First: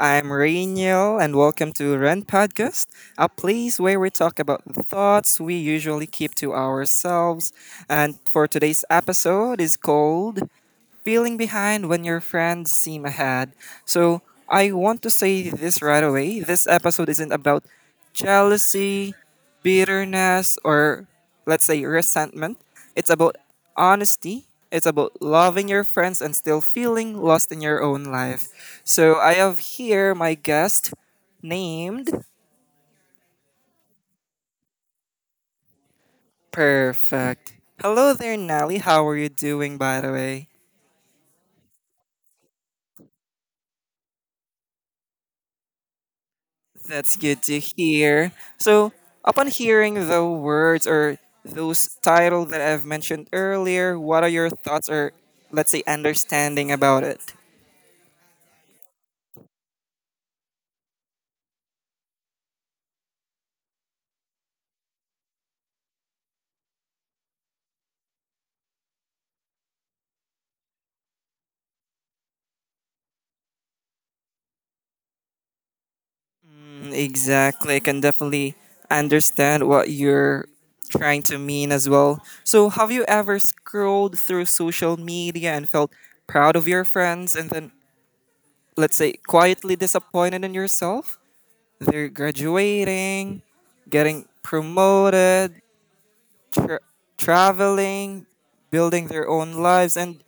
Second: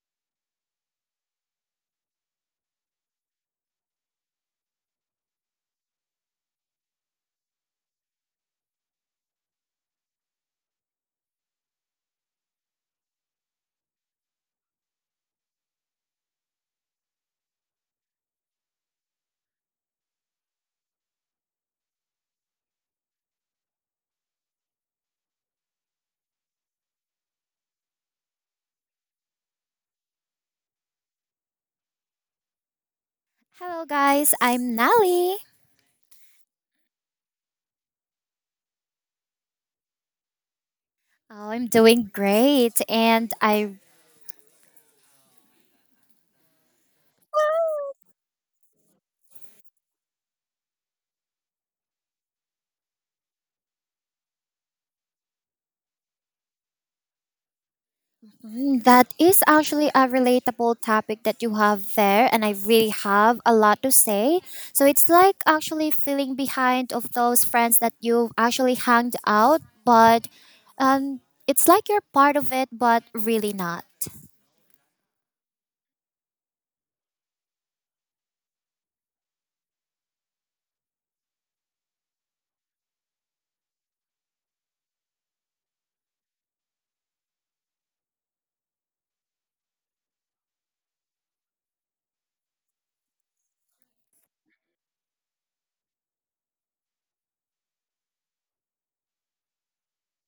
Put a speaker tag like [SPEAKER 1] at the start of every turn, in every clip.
[SPEAKER 1] I'm Rainiel and welcome to Run Podcast, a place where we talk about the thoughts we usually keep to ourselves. And for today's episode is called Feeling Behind When Your Friends Seem Ahead. So I want to say this right away. This episode isn't about jealousy, bitterness or let's say resentment. It's about honesty. It's about loving your friends and still feeling lost in your own life. So I have here my guest named
[SPEAKER 2] Hello, guys. I'm Nali.
[SPEAKER 1] Perfect. Hello there, Nelly. How are you doing, by the way?
[SPEAKER 2] Oh, I'm doing great. And I.
[SPEAKER 1] That's good to hear. So, upon hearing the words or those titles that I've mentioned earlier, what are your thoughts or let's say understanding about it?
[SPEAKER 2] That is actually a relatable topic that you have there, and I really have a lot to say. So it's like actually feeling behind of those friends that you actually hanged out, but um, it's like you're part of it, but really not.
[SPEAKER 1] Mm, exactly. I can definitely understand what you're trying to mean as well. So, have you ever scrolled through social media and felt proud of your friends and then, let's say, quietly disappointed in yourself? They're graduating, getting promoted, tra- traveling, building their own lives, and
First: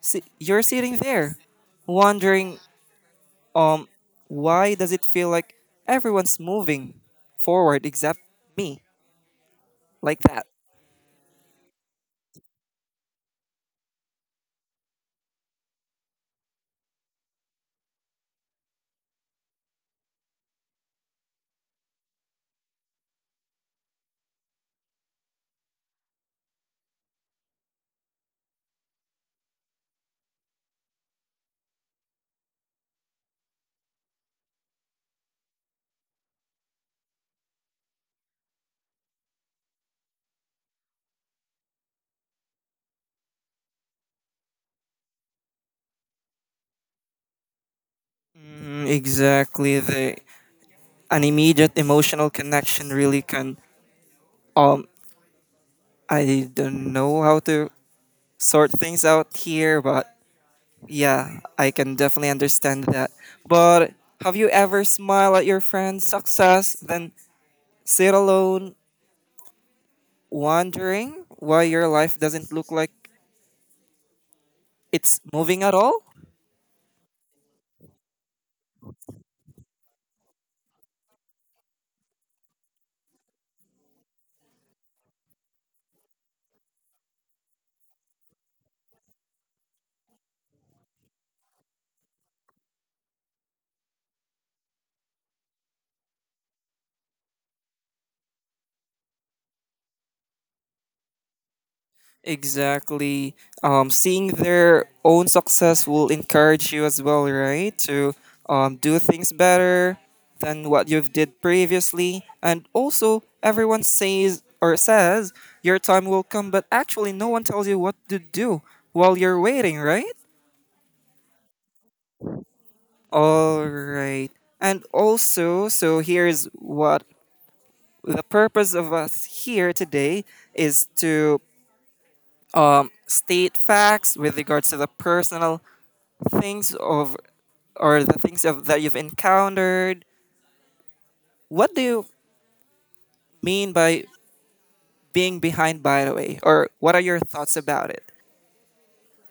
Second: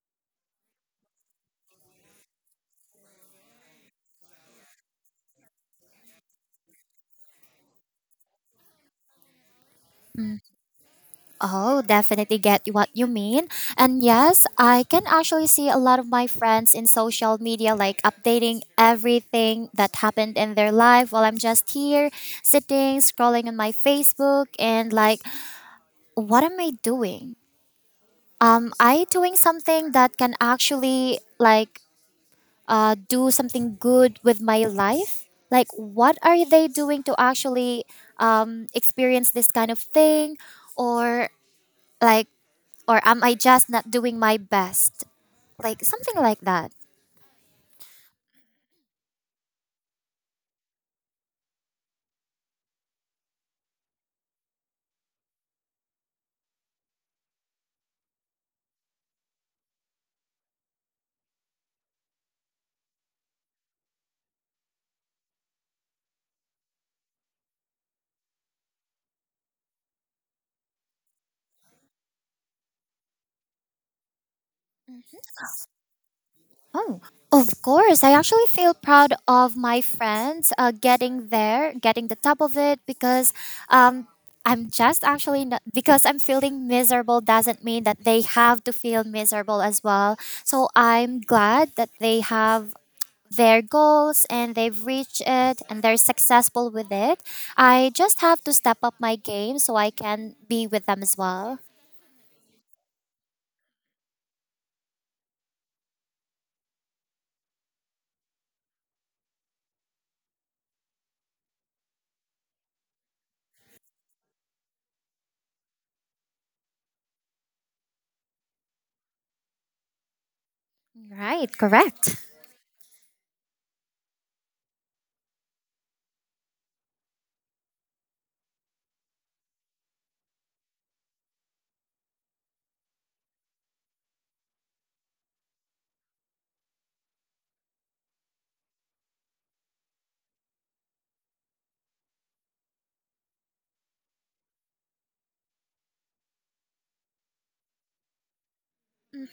[SPEAKER 1] you're sitting there wondering, Um, why does it feel like everyone's moving forward except me? Like that.
[SPEAKER 2] Oh, definitely get what you mean. And yes, I can actually see a lot of my friends in social media like updating everything that happened in their life while I'm just here sitting scrolling on my Facebook and like what am I doing? I doing something that can actually like do something good with my life? Like what are they doing to actually experience this kind of thing or like, or am I just not doing my best? Like, something like that.
[SPEAKER 1] Mm, exactly. The an immediate emotional connection really can. Um, I don't know how to sort things out here, but yeah, I can definitely understand that. But have you ever smiled at your friend's success, then sit alone, wondering why your life doesn't look like it's moving at all?
[SPEAKER 2] Oh, of course. I actually feel proud of my friends getting there, getting the top of it, because um, I'm just actually not, because I'm feeling miserable doesn't mean that they have to feel miserable as well. So I'm glad that they have their goals and they've reached it and they're successful with it. I just have to step up my game so I can be with them as well.
[SPEAKER 1] Exactly. Seeing their own success will encourage you as well, right? To do things better than what you've did previously. And also, everyone says or says your time will come, but actually, no one tells you what to do while you're waiting, right?
[SPEAKER 2] Right, correct.
[SPEAKER 1] All right. And also, so here's what the purpose of us here today is to state facts with regards to the personal things of or the things of that you've encountered. What do you mean by being behind by the way? Or what are your thoughts about it?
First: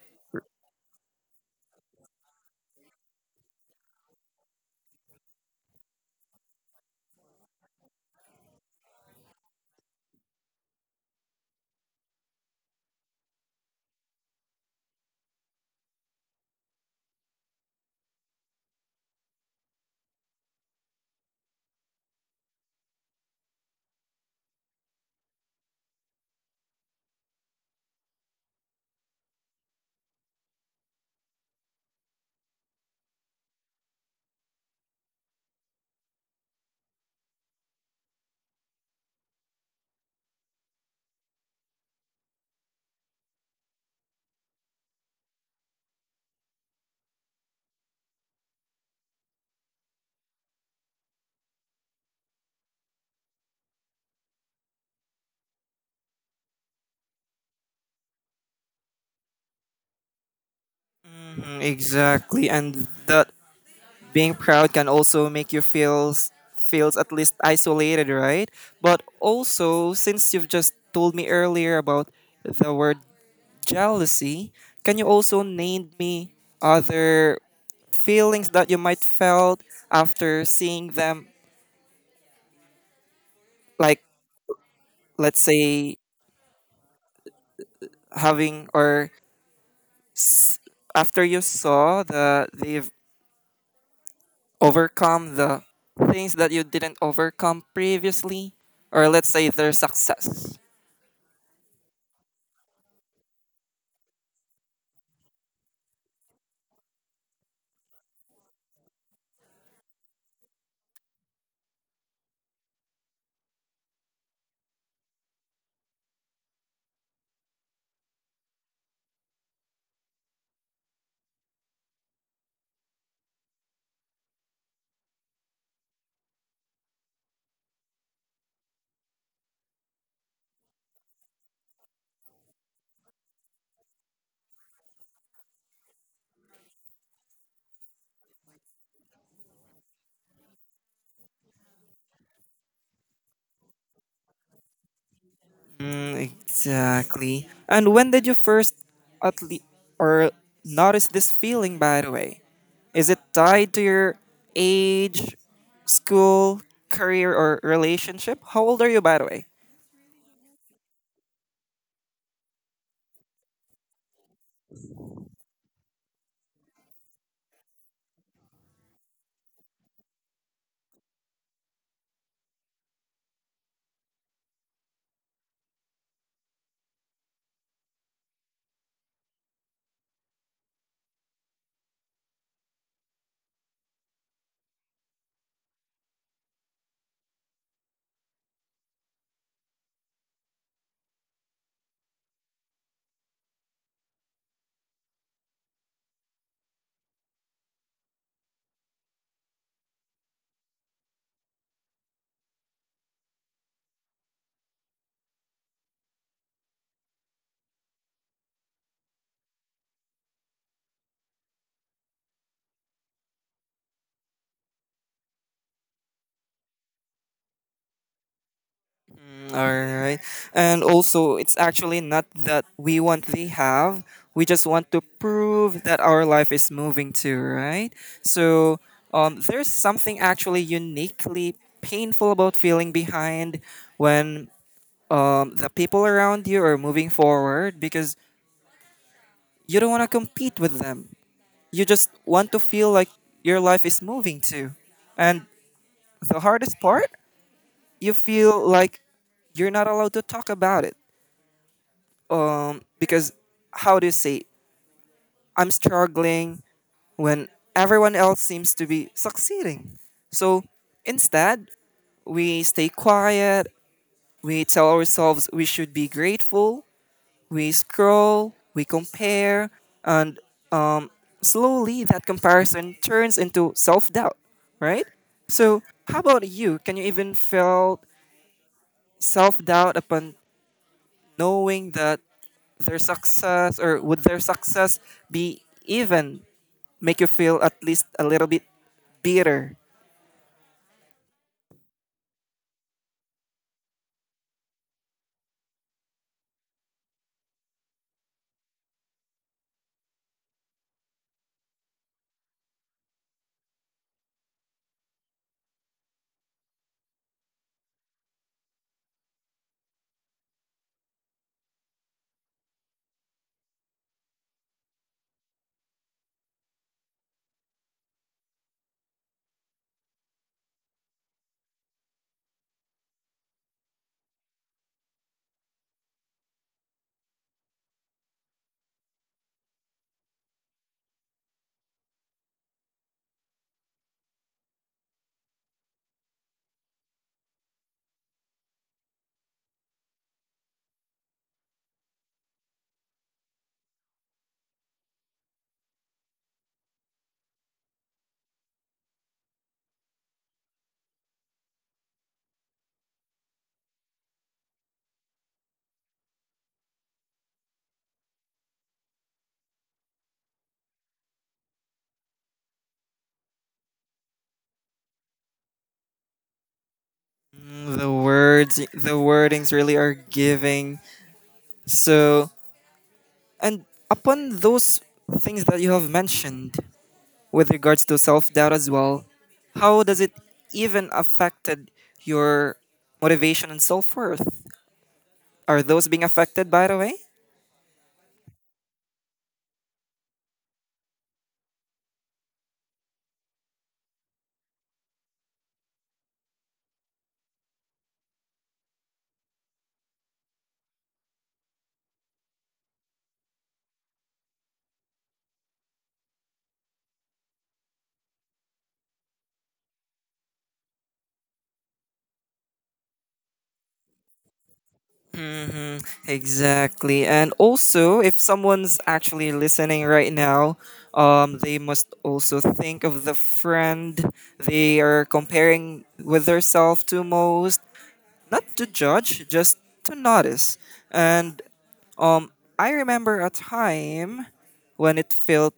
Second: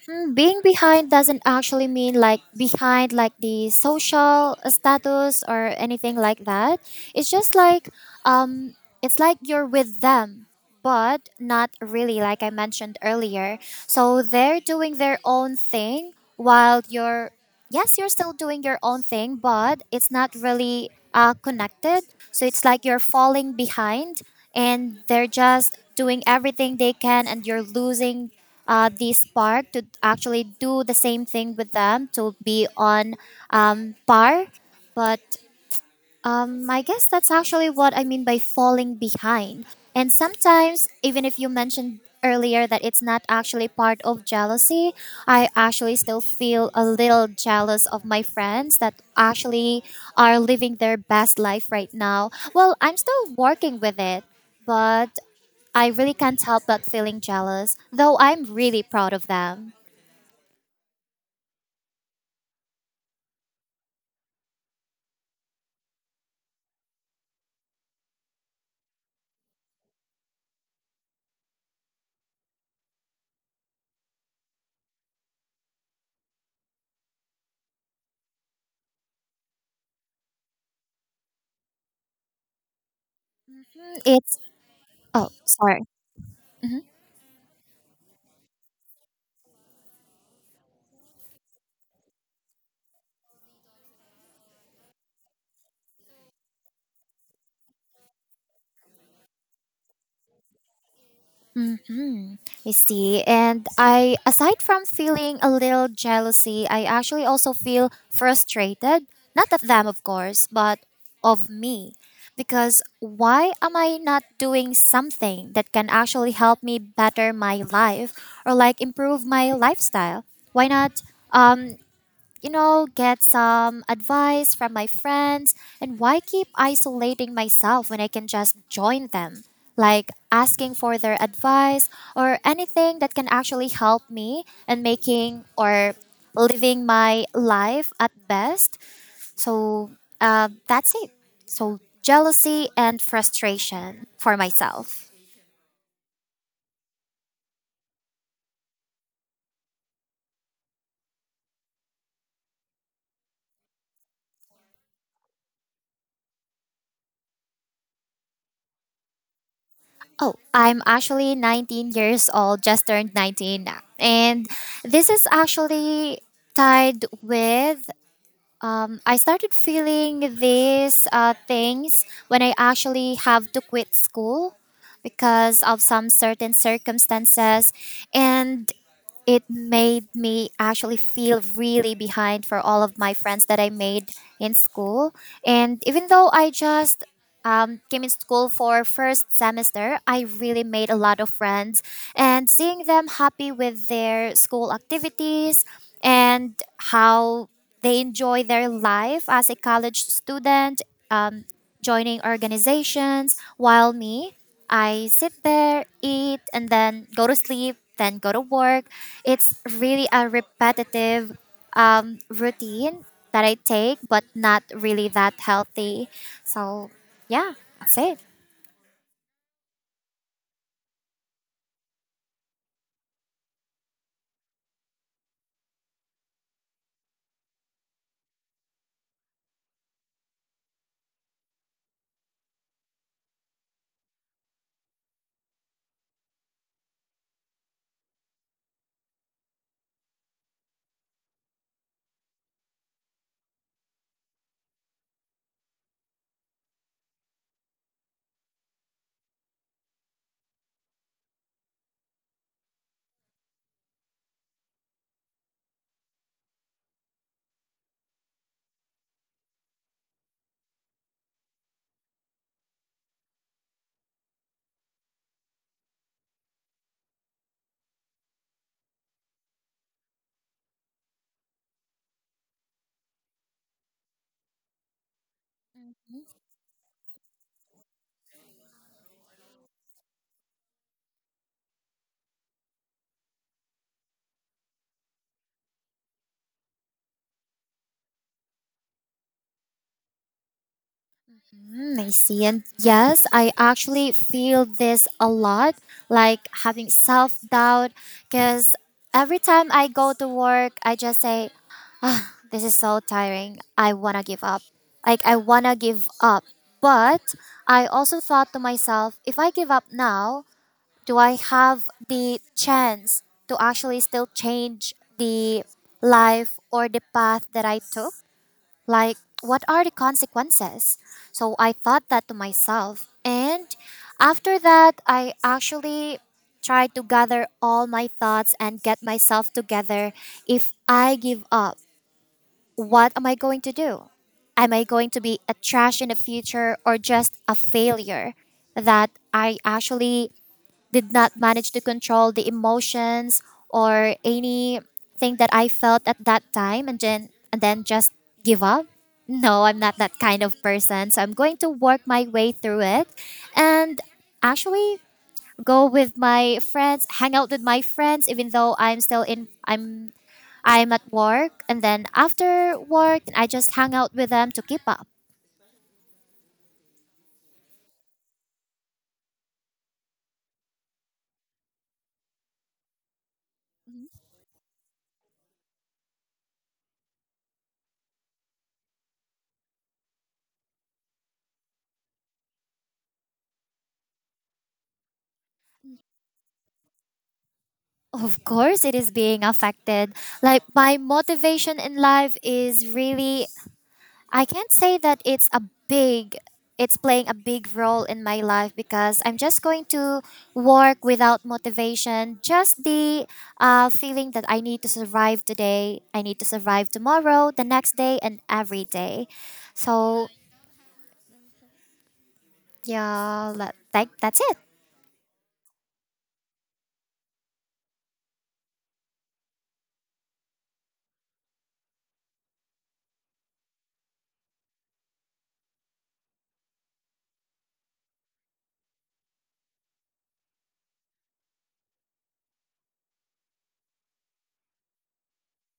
[SPEAKER 2] Being behind doesn't actually mean like behind like the social status or anything like that. It's just like um it's like you're with them but not really like I mentioned earlier. So they're doing their own thing while you're yes, you're still doing your own thing but it's not really connected. So it's like you're falling behind and they're just doing everything they can and you're losing this park to actually do the same thing with them to be on par. But I guess that's actually what I mean by falling behind. And sometimes, even if you mentioned earlier that it's not actually part of jealousy, I actually still feel a little jealous of my friends that actually are living their best life right now. Well, I'm still working with it, but I really can't help but feeling jealous, though I'm really proud of them.
[SPEAKER 1] Mm, exactly. And that being proud can also make you feels at least isolated, right? But also since you've just told me earlier about the word jealousy, can you also name me other feelings that you might felt after seeing them,
[SPEAKER 2] Hmm,
[SPEAKER 1] like,
[SPEAKER 2] It's, oh,
[SPEAKER 1] let's
[SPEAKER 2] sorry.
[SPEAKER 1] say,
[SPEAKER 2] Mm-hmm.
[SPEAKER 1] having or after you saw that they've overcome the things that you didn't overcome previously, or let's say their success.
[SPEAKER 2] Misty. And I, aside from feeling a little jealousy, I actually also feel frustrated. Not at them, of course, but of me. Because why am I not doing something that can actually help me better my life or like improve my lifestyle? Why not? Um, you know, get some advice from my friends. And why keep isolating myself when I can just join them? Like asking for their advice or anything that can actually help me and making or living my life at best. So that's it. So jealousy and frustration for myself.
[SPEAKER 1] Mm, exactly. And when did you first, at least, or notice this feeling, by the way? Is it tied to your age, school, career or relationship? How old are you, by the way?
[SPEAKER 2] Oh, I'm actually 19 years old, just turned 19 now. And this is actually tied with I started feeling these things when I actually have to quit school because of some certain circumstances. And it made me actually feel really behind for all of my friends that I made in school. And even though I just came in school for first semester, I really made a lot of friends, and seeing them happy with their school activities and how they enjoy their life as a college student. Um, Joining organizations, while me, I sit there, eat, and then go to sleep, then go to work. It's really a repetitive routine that I take, but not really that healthy. So, yeah, that's it.
[SPEAKER 1] All right. And also, it's actually not that we want they have. We just want to prove that our life is moving too, right? So there's something actually uniquely painful about feeling behind when the people around you are moving forward, because you don't want to compete with them. You just want to feel like your life is moving too. And the hardest part, you feel like you're not allowed to talk about it, because how do you say I'm struggling when everyone else seems to be succeeding? So instead, we stay quiet, we tell ourselves we should be grateful, we scroll, we compare, and slowly that comparison turns into self-doubt, right? So how about you? Can you even feel self-doubt upon knowing that their success, or would their success be even make you feel at least a little bit bitter?
[SPEAKER 2] I see. And yes, I actually feel this a lot, like having self doubt, because every time I go to work, I just say, this is so tiring. I wanna give up. Like, I wanna give up. But I also thought to myself, if I give up now, do I have the chance to actually still change the life or the path that I took? Like, what are the consequences? So I thought that to myself. And after that, I actually tried to gather all my thoughts and get myself together. If I give up, what am I going to do? Am I going to be a trash in the future or just a failure that I actually did not manage to control the emotions or anything that I felt at that time and then just give up? No, I'm not that kind of person. So I'm going to work my way through it and actually go with my friends, hang out with my friends even though I'm still in I'm at work, and then after work, I just hang out with them to keep up.
[SPEAKER 1] Mm, the words, the wordings really are giving. So, and upon those things that you have mentioned with regards to self doubt as well, how does it even affected your motivation and self worth? Are those being affected by the way?
[SPEAKER 2] Of course, it is being affected. Like, my motivation in life is really, I can't say that it's a big, it's playing a big role in my life because I'm just going to work without motivation. Just the feeling that I need to survive today, I need to survive tomorrow, the next day, and every day. So, yeah, that's it.
[SPEAKER 1] Mm-hmm, exactly. And also, if someone's actually listening right now, they must also think of the friend they are comparing with themselves to most, not to judge, just to notice. And um, I remember a time when it felt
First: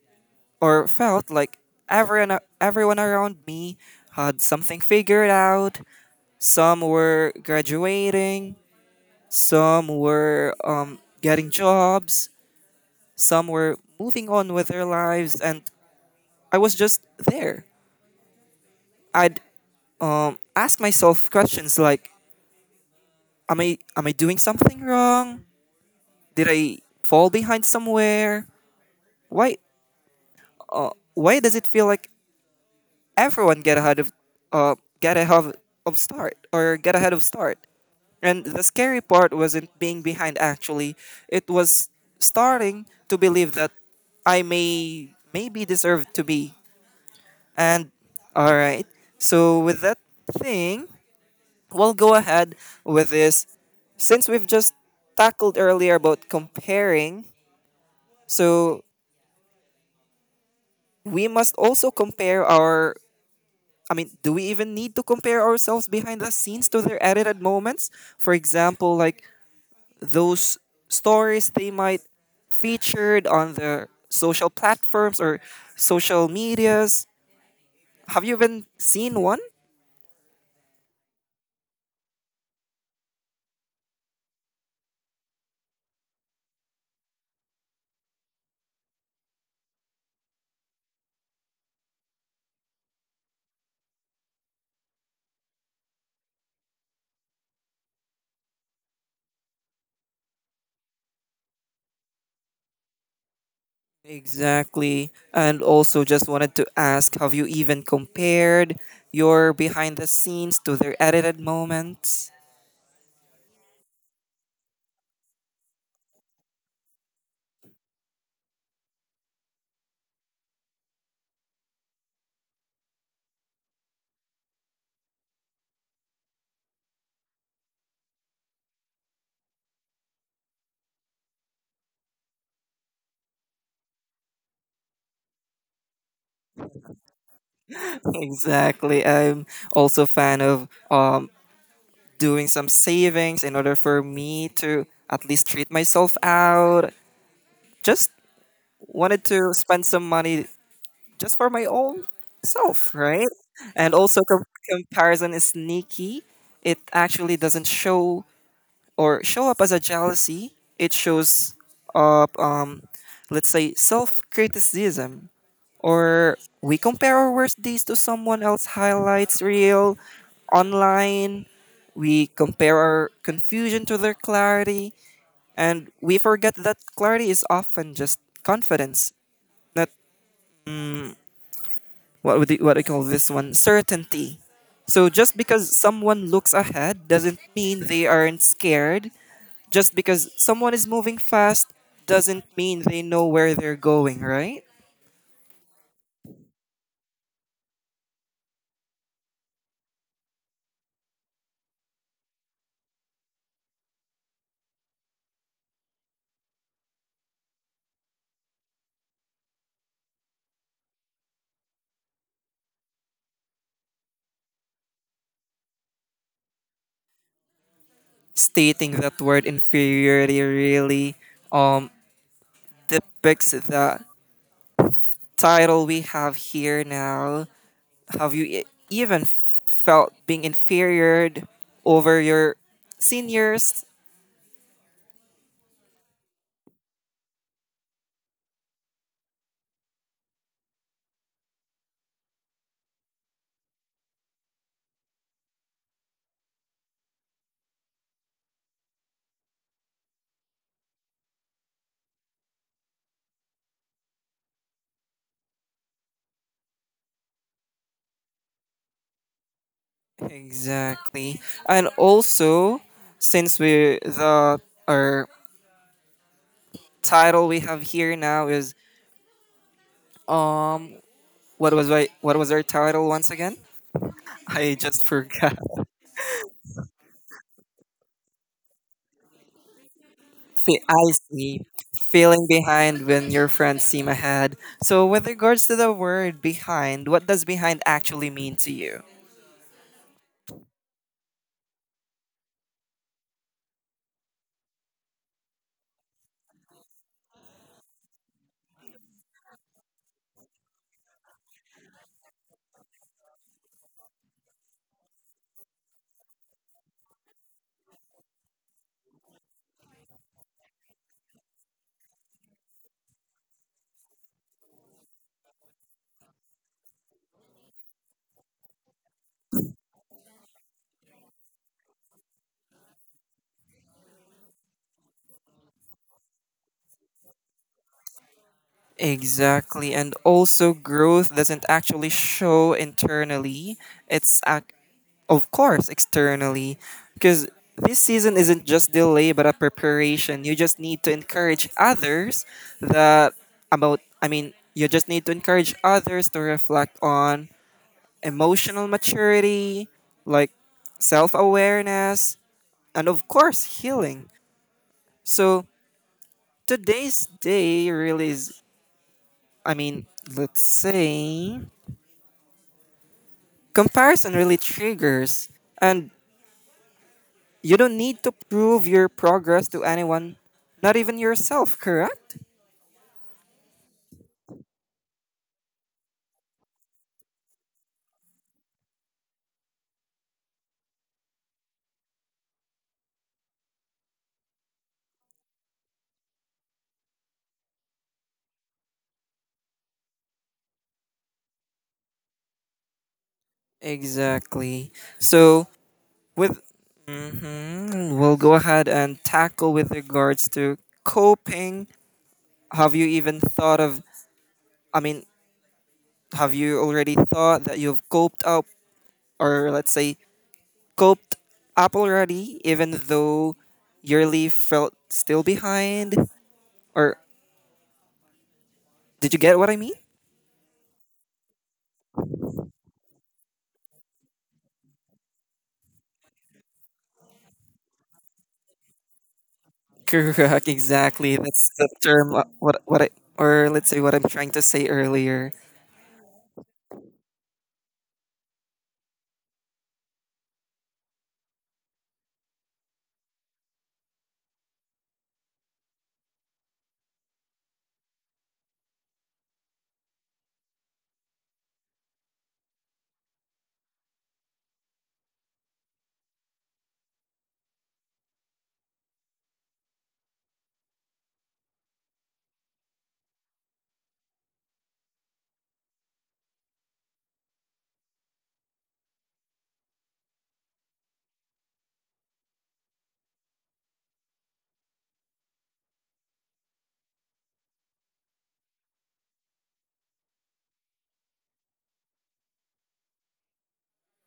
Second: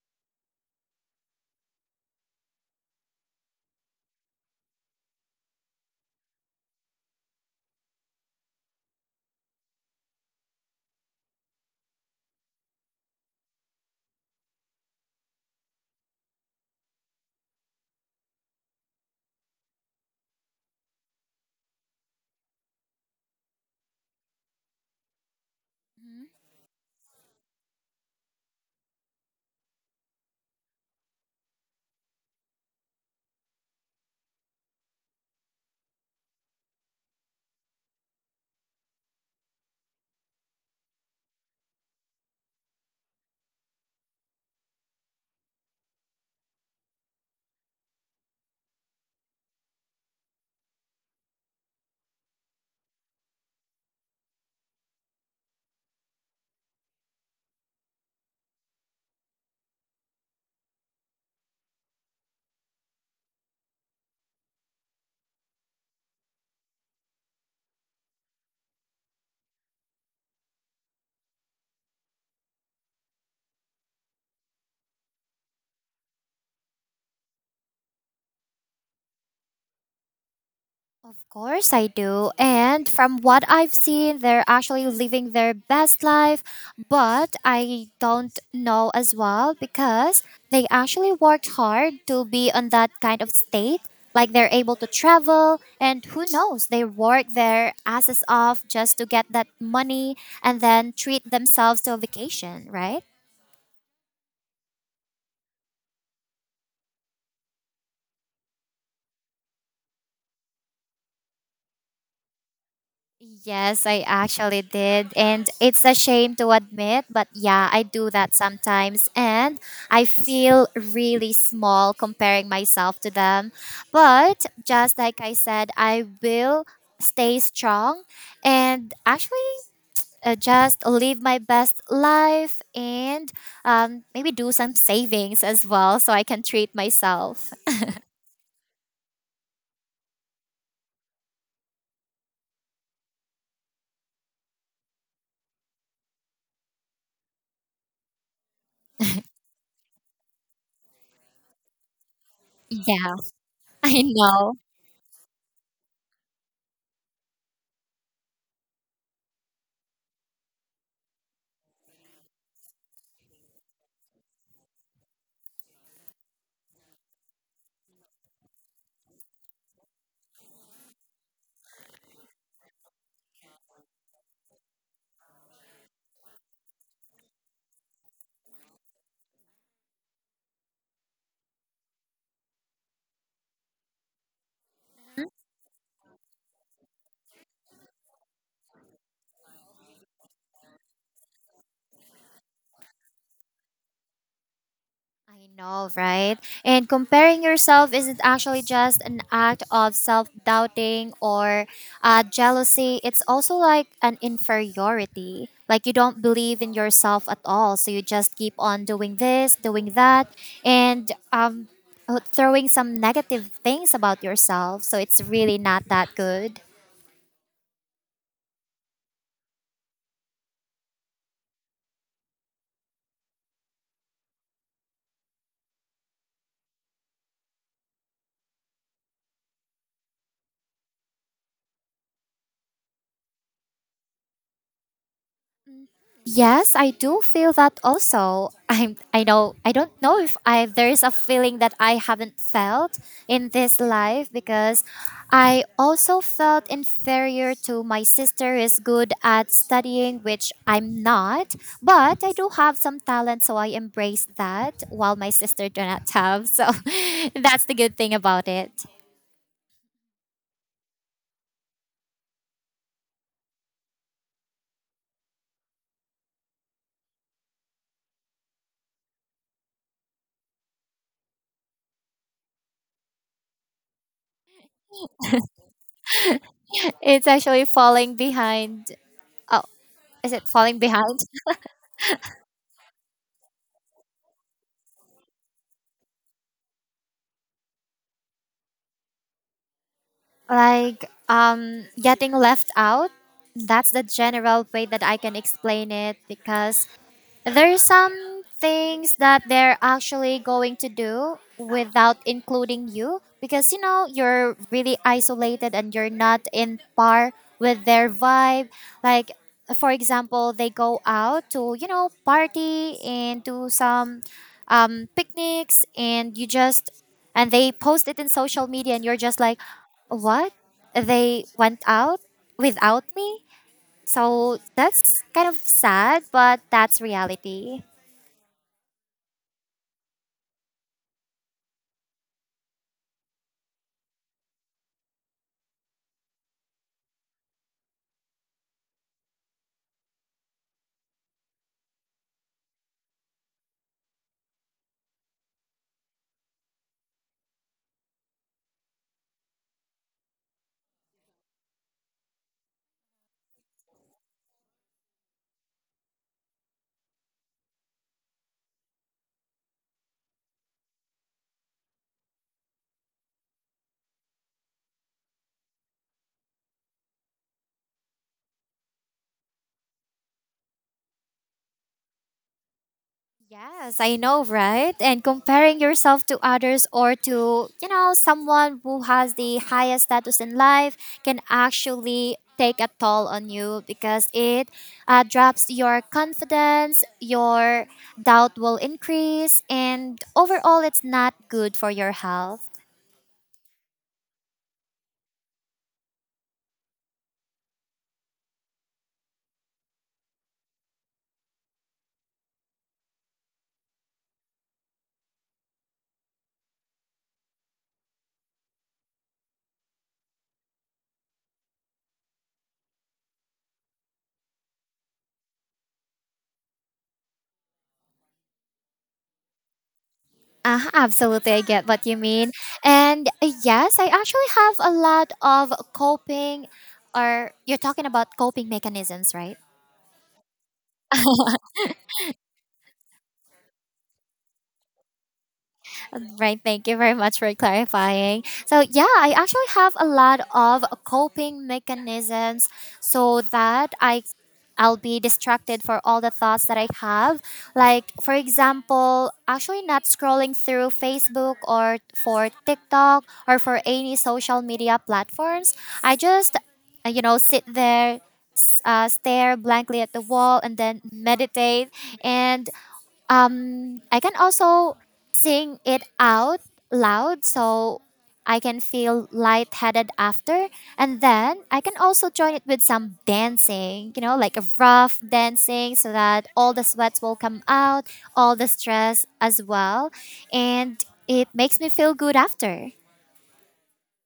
[SPEAKER 1] or felt like everyone around me had something figured out. Some were graduating, some were getting jobs, some were moving on with their lives, and I was just there. I'd ask myself questions like, "Am I doing something wrong?
[SPEAKER 2] Mm-hmm.
[SPEAKER 1] Did I fall behind somewhere? Why why does it feel like everyone uh, get ahead of start or get ahead of start?" And the scary part wasn't being behind actually. It was starting to believe that I maybe deserve to be. And all right. So with that thing, we'll go ahead with this since we've just tackled earlier about comparing. So we must also compare our, I mean, do we even need to compare ourselves behind the scenes to their edited moments? For example, like those stories they might featured on the social platforms or social medias. Have you even seen one?
[SPEAKER 2] Of course I do. And from what I've seen, they're actually living their best life. But I don't know as well because they actually worked hard to be on that kind of state. Like they're able to travel, and who knows, they work their asses off just to get that money and then treat themselves to a vacation, right?
[SPEAKER 1] Exactly. And also just wanted to ask, have you even compared your behind the scenes to their edited moments?
[SPEAKER 2] Yes, I actually did. And it's a shame to admit, but yeah, I do that sometimes. And I feel really small comparing myself to them. But just like I said, I will stay strong and actually just live my best life and maybe do some savings as well so I can treat myself.
[SPEAKER 1] Exactly. I'm also a fan of doing some savings in order for me to at least treat myself out. Just wanted to spend some money just for my own self,
[SPEAKER 2] Yeah,
[SPEAKER 1] right? And
[SPEAKER 2] I
[SPEAKER 1] also,
[SPEAKER 2] know.
[SPEAKER 1] comparison is sneaky. It actually doesn't show or show up as a jealousy. It shows up, let's say, self criticism. Or we compare our worst days to someone else's highlights reel online. We compare our confusion to their clarity. And we forget that clarity is often just confidence, not what would you, what do you call this one, certainty. So just because someone looks ahead doesn't mean they aren't scared. Just because someone is moving fast doesn't mean they know where they're going, right?
[SPEAKER 2] I know, right? And comparing yourself isn't actually just an act of self doubting or jealousy. It's also like an inferiority. Like you don't believe in yourself at all. So you just keep on doing this, doing that, and throwing some negative things about yourself. So it's really not that good.
[SPEAKER 1] Stating that word inferiority really um depicts the title we have here now. Have you even felt being inferior over your seniors?
[SPEAKER 2] Yes, I do feel that also. I'm I know I don't know if I there's a feeling that I haven't felt in this life because I also felt inferior to my sister who is good at studying which I'm not, but I do have some talent so I embrace that while my sister do not have. So that's the good thing about it.
[SPEAKER 1] Exactly. And also, since we the our title we have here now is um what was I, what was our title once again? I just forgot.
[SPEAKER 2] It's actually falling behind. Oh, is it falling
[SPEAKER 1] I
[SPEAKER 2] behind?
[SPEAKER 1] see. Feeling behind when your friends seem ahead. So with regards to the word behind, what does behind actually mean to you?
[SPEAKER 2] Like getting left out, that's the general way that I can explain it, because there's some things that they're actually going to do without including you because you know you're really isolated and you're not in par with their vibe. Like for example, they go out to you know party and do some picnics, and you just and they post it in social media, and you're just like, what? They went out without me? So that's kind of sad, but that's reality.
[SPEAKER 1] Exactly. And also growth doesn't actually show internally. It's of course, externally, because this season isn't just delay but a preparation. You just need to encourage others that about, I mean, you just need to encourage others to reflect on emotional maturity, like self-awareness, and of course, healing. So, today's day really is, I mean, let's say comparison really triggers. And you don't need to prove your progress to anyone, not even yourself, correct?
[SPEAKER 2] Yes, I know, right? And comparing yourself to others or to, you know, someone who has the highest status in life can actually take a toll on you because it drops your confidence, your doubt will increase, and overall, it's not good for your health.
[SPEAKER 1] Exactly. So with hmm we'll go ahead and tackle with regards to coping. Have you even thought of? I mean, have you already thought that you've coped up, or let's say coped up already, even though your leaf felt still behind? Or did you get what I mean?
[SPEAKER 2] Absolutely, I get what you mean. And yes, I actually have a lot of coping, or you're talking about coping mechanisms, right?
[SPEAKER 1] Correct, exactly. That's the term. What I or let's say what I'm trying to say earlier.
[SPEAKER 2] Right. Thank you very much for clarifying. So, yeah, I actually have a lot of coping mechanisms so that I'll be distracted for all the thoughts that I have. Like, for example, actually not scrolling through Facebook or for TikTok or for any social media platforms. I just, you know, sit there, stare blankly at the wall and then meditate. And I can also sing it out loud so I can feel lightheaded after, and then I can also join it with some dancing, you know, like a rough dancing, so that all the sweats will come out, all the stress as well, and it makes me feel good after.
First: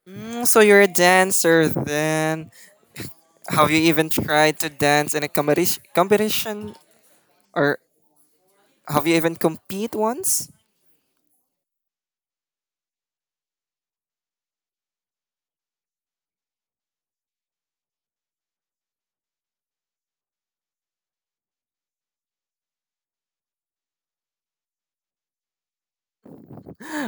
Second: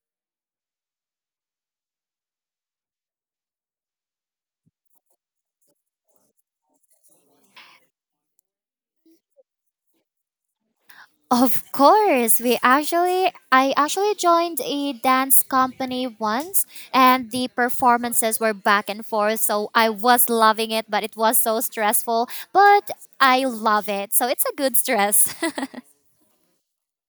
[SPEAKER 1] Mm, so you're a dancer then? Have you even tried to dance in a competition, or have you even compete once?
[SPEAKER 2] Of course, we actually I actually joined a dance company once, and the performances were back and forth so I was loving it but it was so stressful, but I love it. So it's a good stress.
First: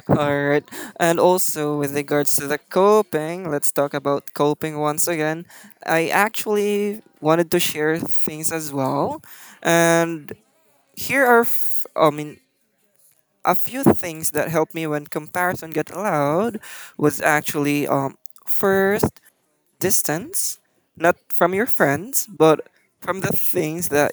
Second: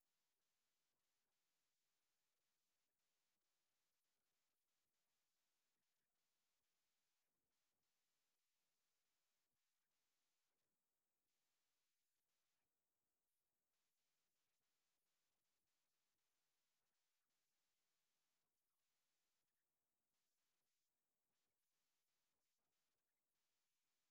[SPEAKER 1] All right. And also, with regards to the coping, let's talk about coping once again. I actually wanted to share things as well. And here are, I mean, a few things that helped me when comparison get loud was actually first, distance, not from your friends, but from the things that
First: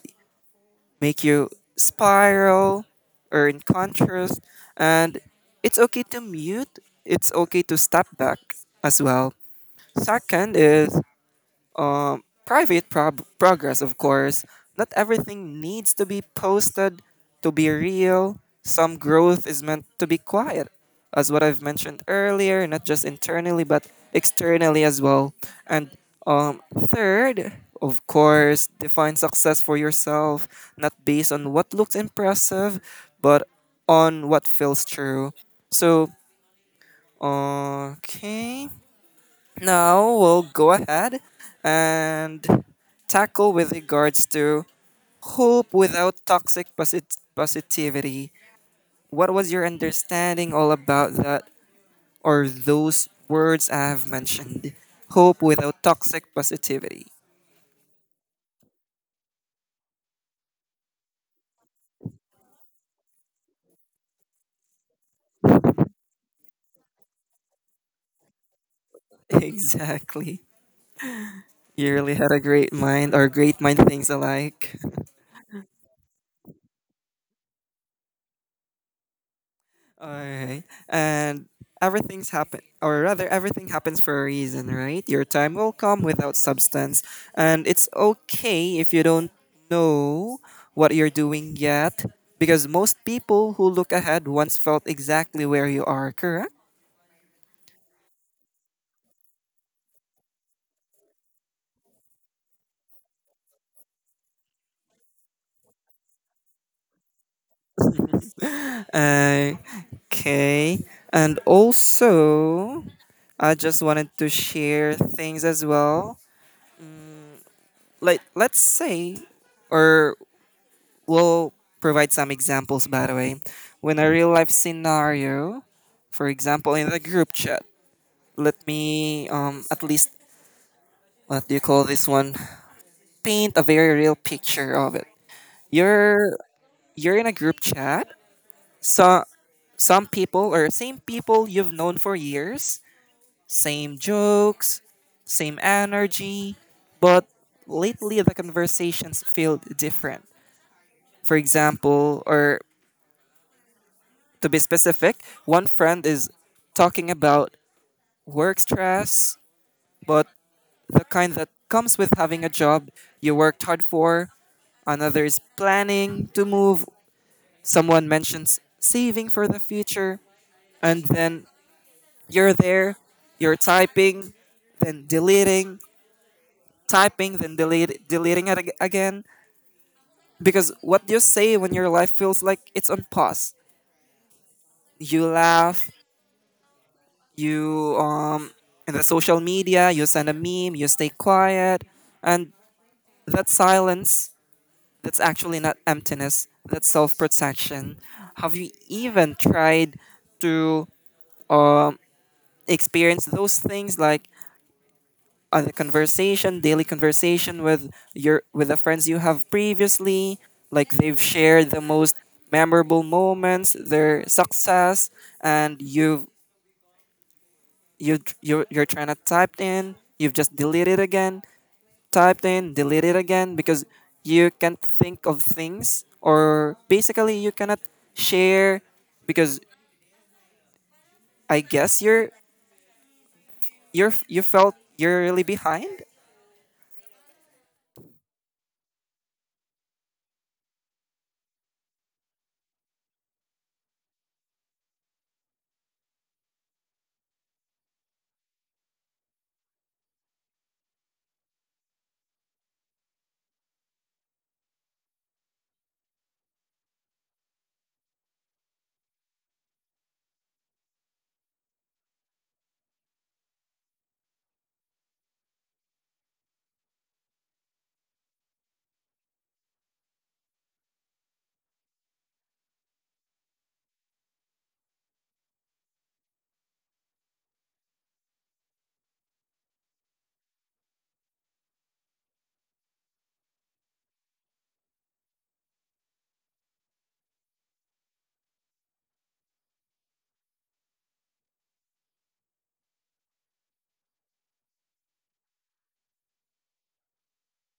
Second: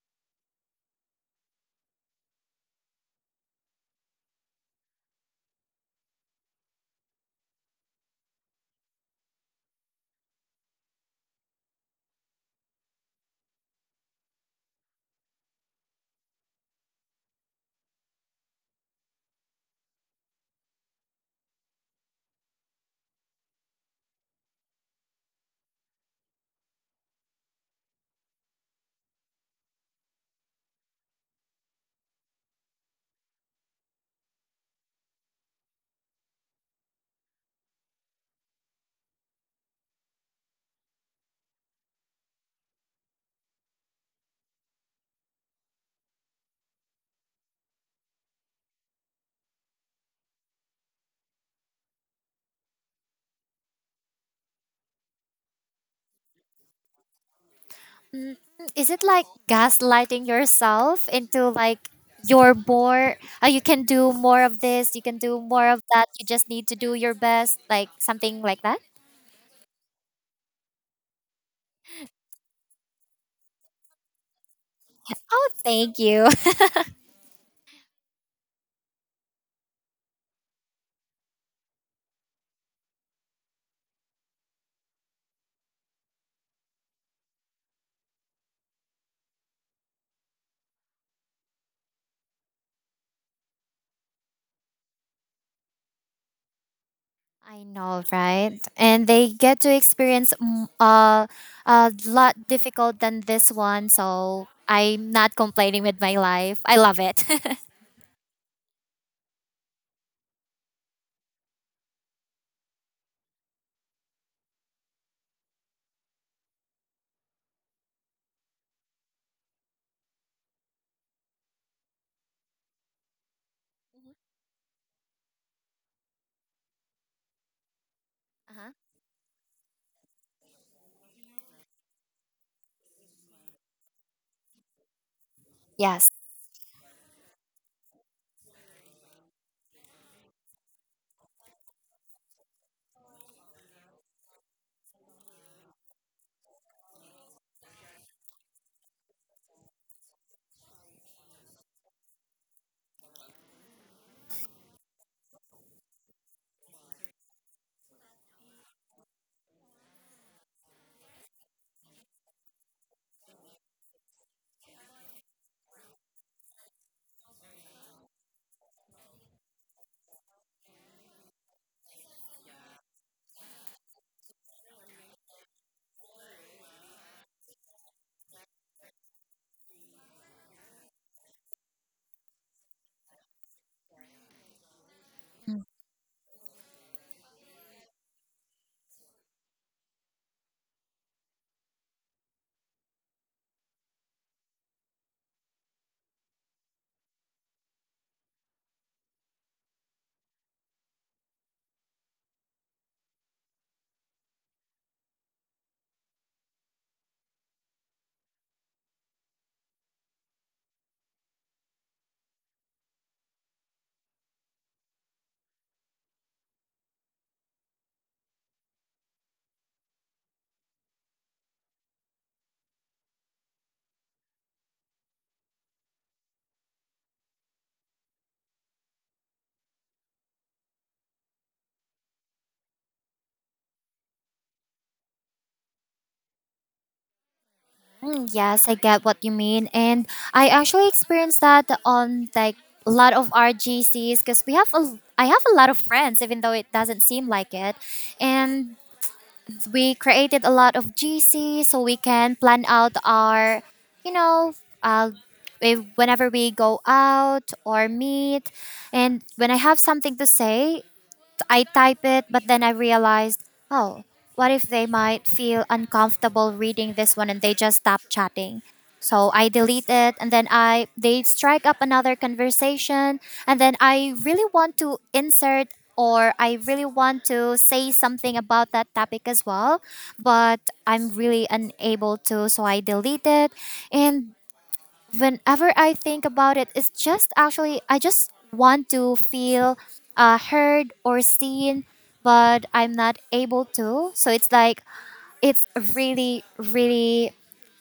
[SPEAKER 1] make you spiral or in contrast. And it's okay to mute, it's okay to step back as well. Second is private prob progress, of course. Not everything needs to be posted to be real. Some growth is meant to be quiet, as what I've mentioned earlier, not just internally, but externally as well. And third, of course, define success for yourself, not based on what looks impressive, but on what feels true. So, okay. Now we'll go ahead and tackle with regards to hope without toxic positivity. What was your understanding all about that or those words I have mentioned? Hope without toxic positivity.
[SPEAKER 2] Is it like gaslighting yourself into like you're more you can do more of this, you can do more of that, you just need to do your best like something like that?
[SPEAKER 1] Exactly. You really had a great mind or great mind things alike.
[SPEAKER 2] Oh, thank you.
[SPEAKER 1] Alright. And everything's happen or rather everything happens for a reason, right? Your time will come without substance. And it's okay if you don't know what you're doing yet. Because most people who look ahead once felt exactly where you are, correct?
[SPEAKER 2] I know, right? And they get to experience a lot difficult than this one. So I'm not complaining with my life. I love it. uh
[SPEAKER 1] Uh, okay. And also, I just wanted to share things as well. Like, let's say, or we'll provide some examples by the way when a real life scenario, for example, in the group chat, let
[SPEAKER 2] Uh-huh.
[SPEAKER 1] me at least what do you call this one, paint a very real picture of it.
[SPEAKER 2] Yes.
[SPEAKER 1] you're you're in a group chat, so some people or same people you've known for years, same jokes, same energy, but lately the conversations feel different. For example, or to be specific, one friend is talking about work stress, but the kind that comes with having a job you worked hard for. Another is planning to move. Someone mentions saving for the future. And then you're there, you're typing, then deleting, typing, then delete, deleting it again. Because what you say when your life feels like it's on pause? You laugh, you in the social media, you send a meme, you stay quiet, and that silence, that's actually not emptiness, that's self-protection. Have you even tried to um experience those things, like on the conversation daily conversation with your with the friends you have previously, like they've shared the most memorable moments, their success, and you're trying to type in, you've just deleted again, typed in, deleted again, because you can't think of things, or basically you cannot share, because I guess you're you felt you're really behind.
[SPEAKER 2] Mhm. Yes, I get what you mean. And I actually experienced that on like a lot of RGCs because we have a I have a lot of friends, even though it doesn't seem like it. And we created a lot of GC so we can plan out our, you know, uh, if, whenever we go out or meet. And when I have something to say, I type it, but then I realized, oh, what if they might feel uncomfortable reading this one and they just stop chatting? So I delete it, and then I they strike up another conversation, and then I really want to insert, or I really want to say something about that topic as well, but I'm really unable to, so I delete it. And whenever I think about it, it's just actually I just want to feel heard or seen, but I'm not able to. So it's like it's really, really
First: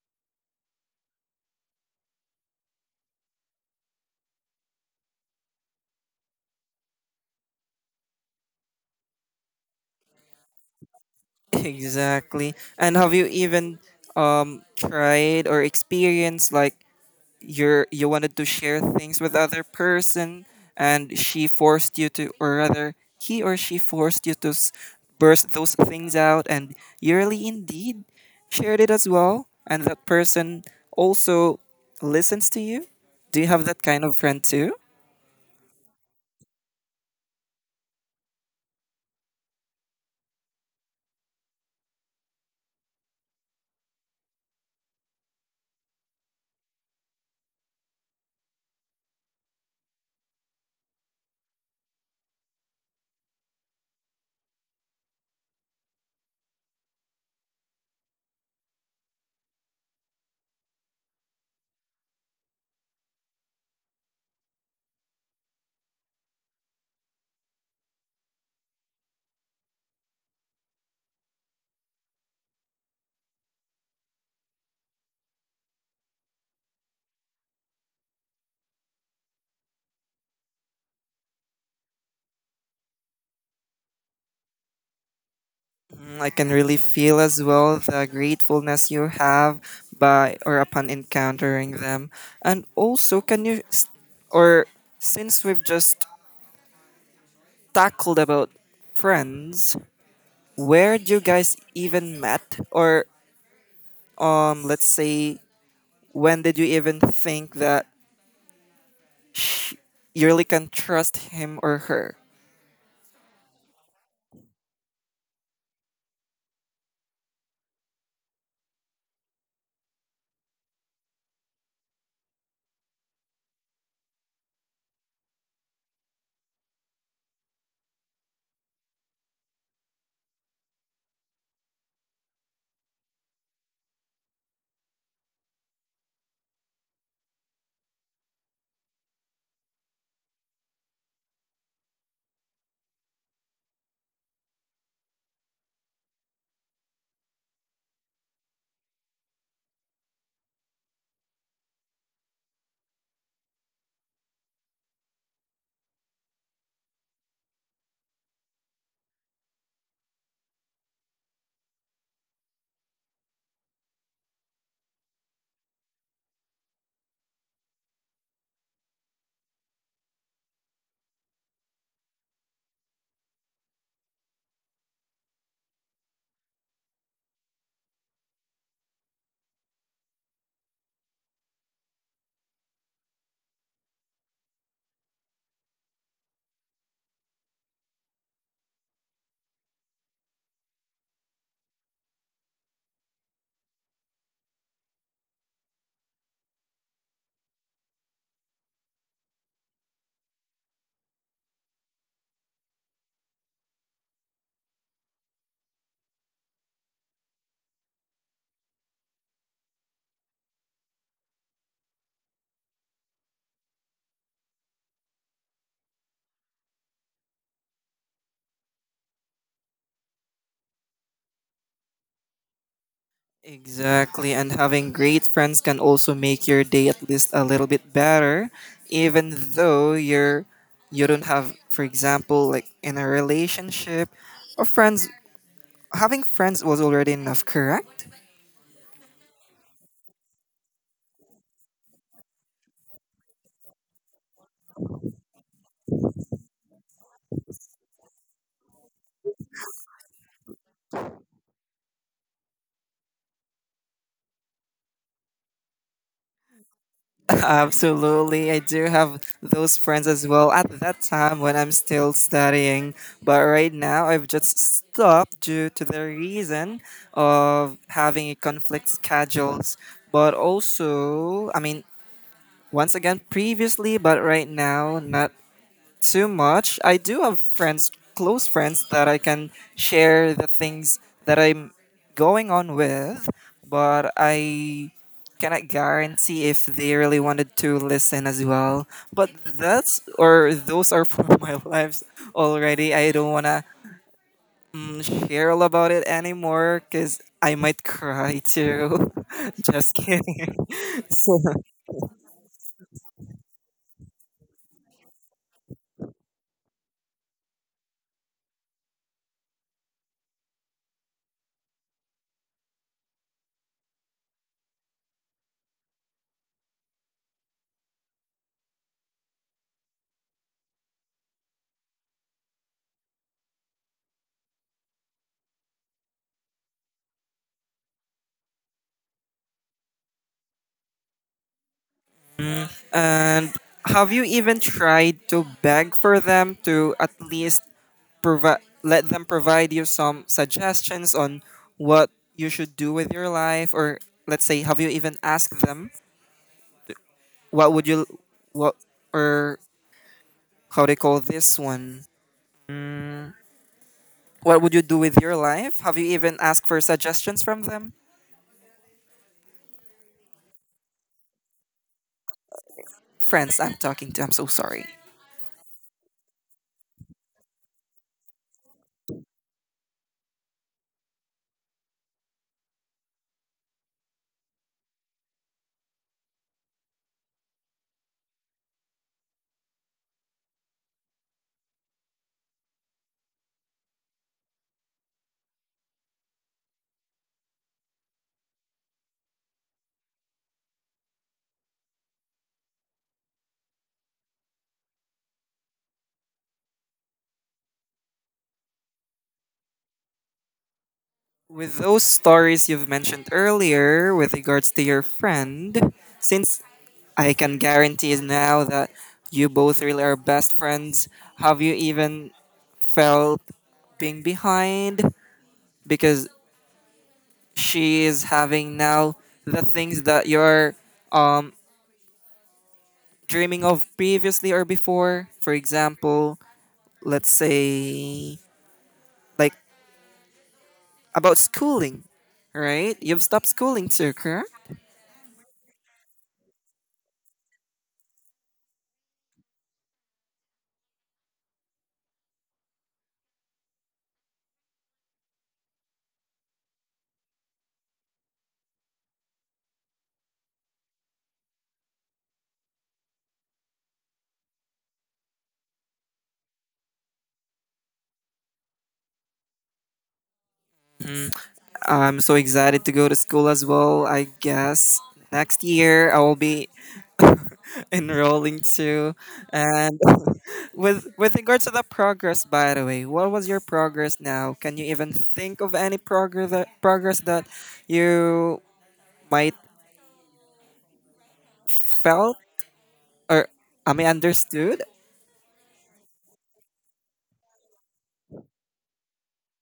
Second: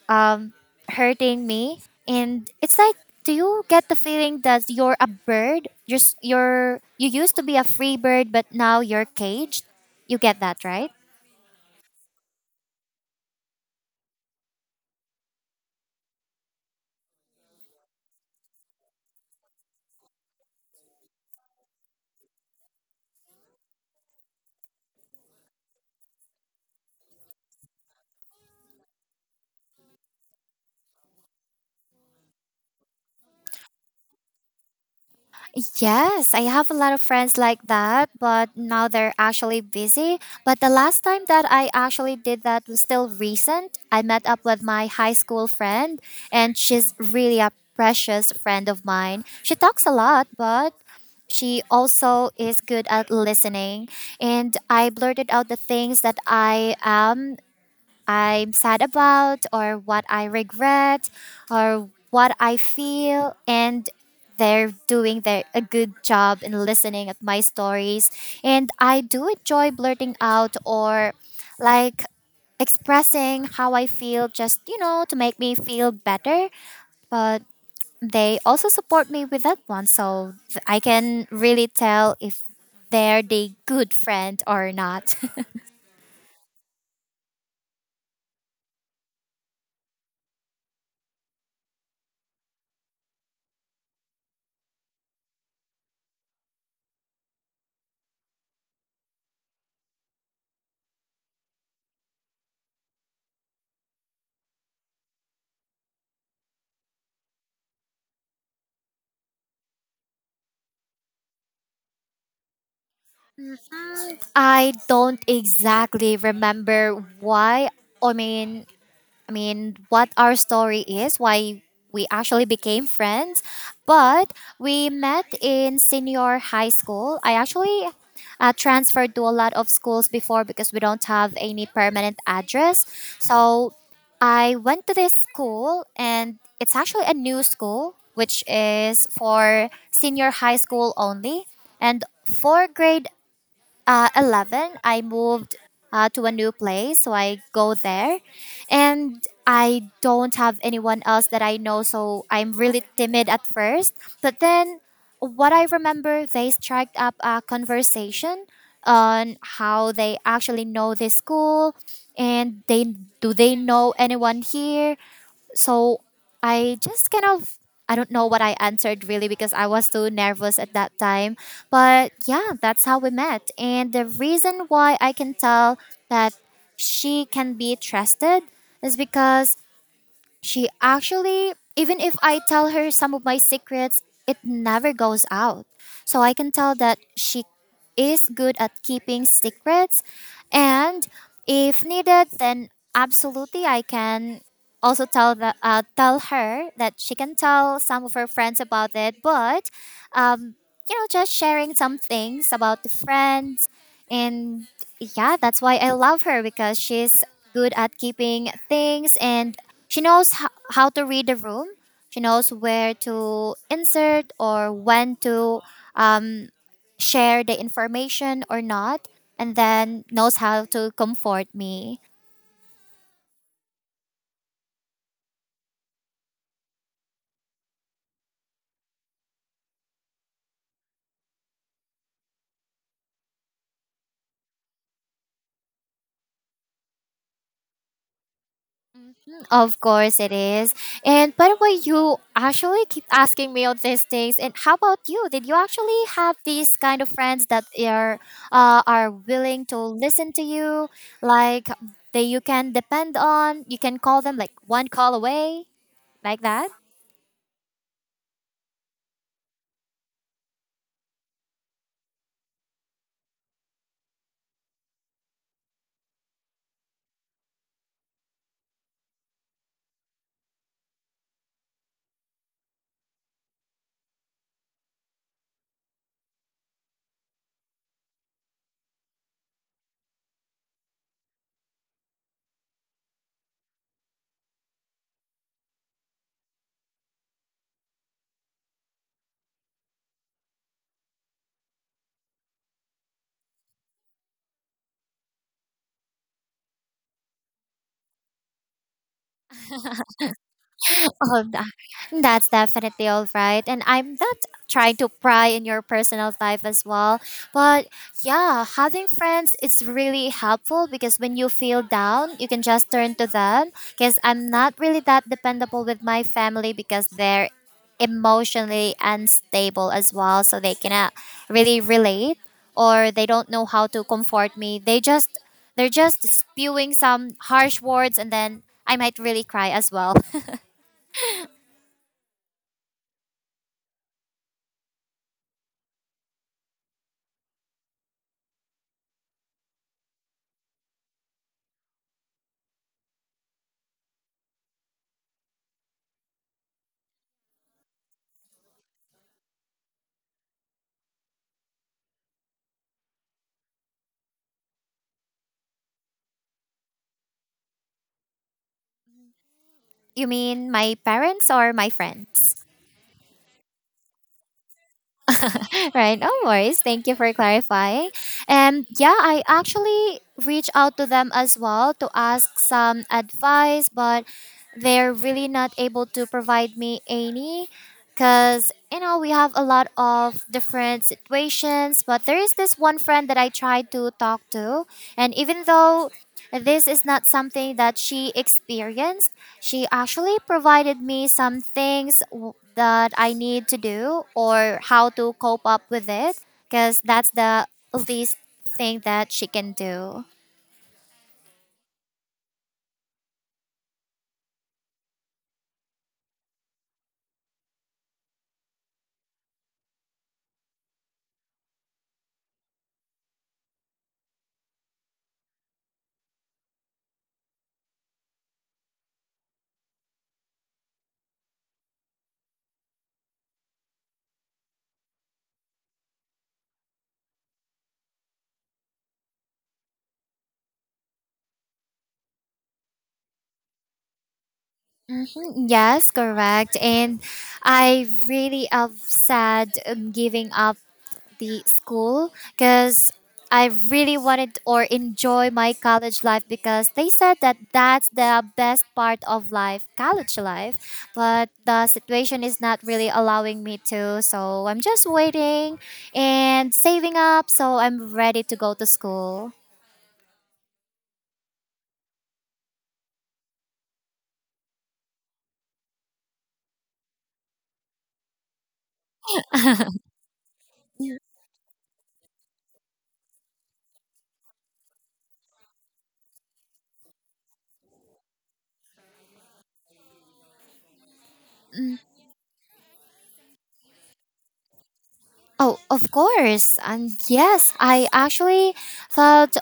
[SPEAKER 2] um, hurting me, and it's like. Do you get the feeling that you're a bird? Just you're you used to be a free bird, but now you're caged. You get that, right?
[SPEAKER 1] Exactly. And have you even tried or experienced like you're you wanted to share things with other person, and she forced you to, or rather he or she forced you to burst those things out, and you really indeed shared it as well, and that person also listens to you. Do you have that kind of friend too?
[SPEAKER 2] Yes, I have a lot of friends like that, but now they're actually busy. But the last time that I actually did that was still recent. I met up with my high school friend, and she's really a precious friend of mine. She talks a lot, but she also is good at listening. And I blurted out the things that I'm sad about, or what I regret, or what I feel, and they're doing their a good job in listening at my stories. And I do enjoy blurting out, or like expressing how I feel just, you know, to make me feel better. But they also support me with that one, so I can really tell if they're the good friend or not.
[SPEAKER 1] Mm, I can really feel as well the gratefulness you have by or upon encountering them. And also, can you s- or since we've just tackled about friends, where do you guys even met? Or let's say, when did you even think that sh you really can trust him or her?
[SPEAKER 2] I don't exactly remember why. I mean, I mean, what our story is, why we actually became friends, but we met in senior high school. I actually transferred to a lot of schools before because we don't have any permanent address. So I went to this school, and it's actually a new school, which is for senior high school only. And for grade 11, I moved to a new place, so I go there, and I don't have anyone else that I know, so I'm really timid at first. But then, what I remember, they struck up a conversation on how they actually know this school, and they, do they know anyone here? So I just kind of, I don't know what I answered really because I was too nervous at that time. But yeah, that's how we met. And the reason why I can tell that she can be trusted is because she actually, even if I tell her some of my secrets, it never goes out. So I can tell that she is good at keeping secrets. And if needed, then absolutely I can also tell tell her that she can tell some of her friends about it. But, um, you know, just sharing some things about the friends. And yeah, that's why I love her, because she's good at keeping things, and she knows how to read the room. She knows where to insert or when to share the information or not, and then knows how to comfort me.
[SPEAKER 1] Exactly, and having great friends can also make your day at least a little bit better, even though you don't have, for example, like in a relationship or friends. Having friends was already enough, correct?
[SPEAKER 2] Of course it is. And by the way, you actually keep asking me all these things. And how about you? Did you actually have these kind of friends that are willing to listen to you, like that you can depend on? You can call them like one call away, like that.
[SPEAKER 1] Absolutely. I do have those friends as well at that time when I'm still studying. But right now, I've just stopped due to the reason of having a conflict schedules. But also, I mean, once again, previously, but right now, not too much. I do have friends, close friends, that I can share the things that I'm going on with, but I cannot guarantee if they really wanted to listen as well. But that's or those are for my lives already. I don't wanna mm, share all about it anymore because I might cry too. Just kidding. So,
[SPEAKER 2] Oh, that's definitely all right. And I'm not trying to pry in your personal life as well. But yeah, having friends is really helpful because when you feel down, you can just turn to them. Because I'm not really that dependable with my family, because they're emotionally unstable as well. So they cannot really relate, or they don't know how to comfort me. They just they're just spewing some harsh words, and then I might really cry as well.
[SPEAKER 1] and have you even tried to beg for them to at least let them provide you some suggestions on what you should do with your life? Or let's say, have you even asked them, what would you what or how they call this one, what would you do with your life? Have you even asked for suggestions from them?
[SPEAKER 2] You mean my parents or my friends?
[SPEAKER 1] Friends, I'm talking to. I'm so sorry.
[SPEAKER 2] Right, no worries. Thank you for clarifying. And yeah, I actually reached out to them as well to ask some advice, but they're really not able to provide me any. Because you know, we have a lot of different situations, but there is this one friend that I tried to talk to, and even though this is not something that she experienced, she actually provided me some things that I need to do, or how to cope up with it, because that's the least thing that she can do.
[SPEAKER 1] With those stories you've mentioned earlier with regards to your friend, since I can guarantee now that you both really are best friends. Have you even felt being behind? Because she is having now the things that you're um, dreaming of previously or before. For example, let's say, like about schooling, right? You've stopped schooling too, correct?
[SPEAKER 2] Mhm, yes, correct. And I really upset giving up the school because I really wanted or enjoy my college life, because they said that that's the best part of life, college life. But the situation is not really allowing me to, so I'm just waiting and saving up, so I'm ready to go to school.
[SPEAKER 1] I'm so excited to go to school as well. I guess next year I will be enrolling too. And with regards to the progress, by the way, what was your progress now? Can you even think of any progress that you might felt or I mean understood?
[SPEAKER 2] Oh, of course. And yes, I actually thought,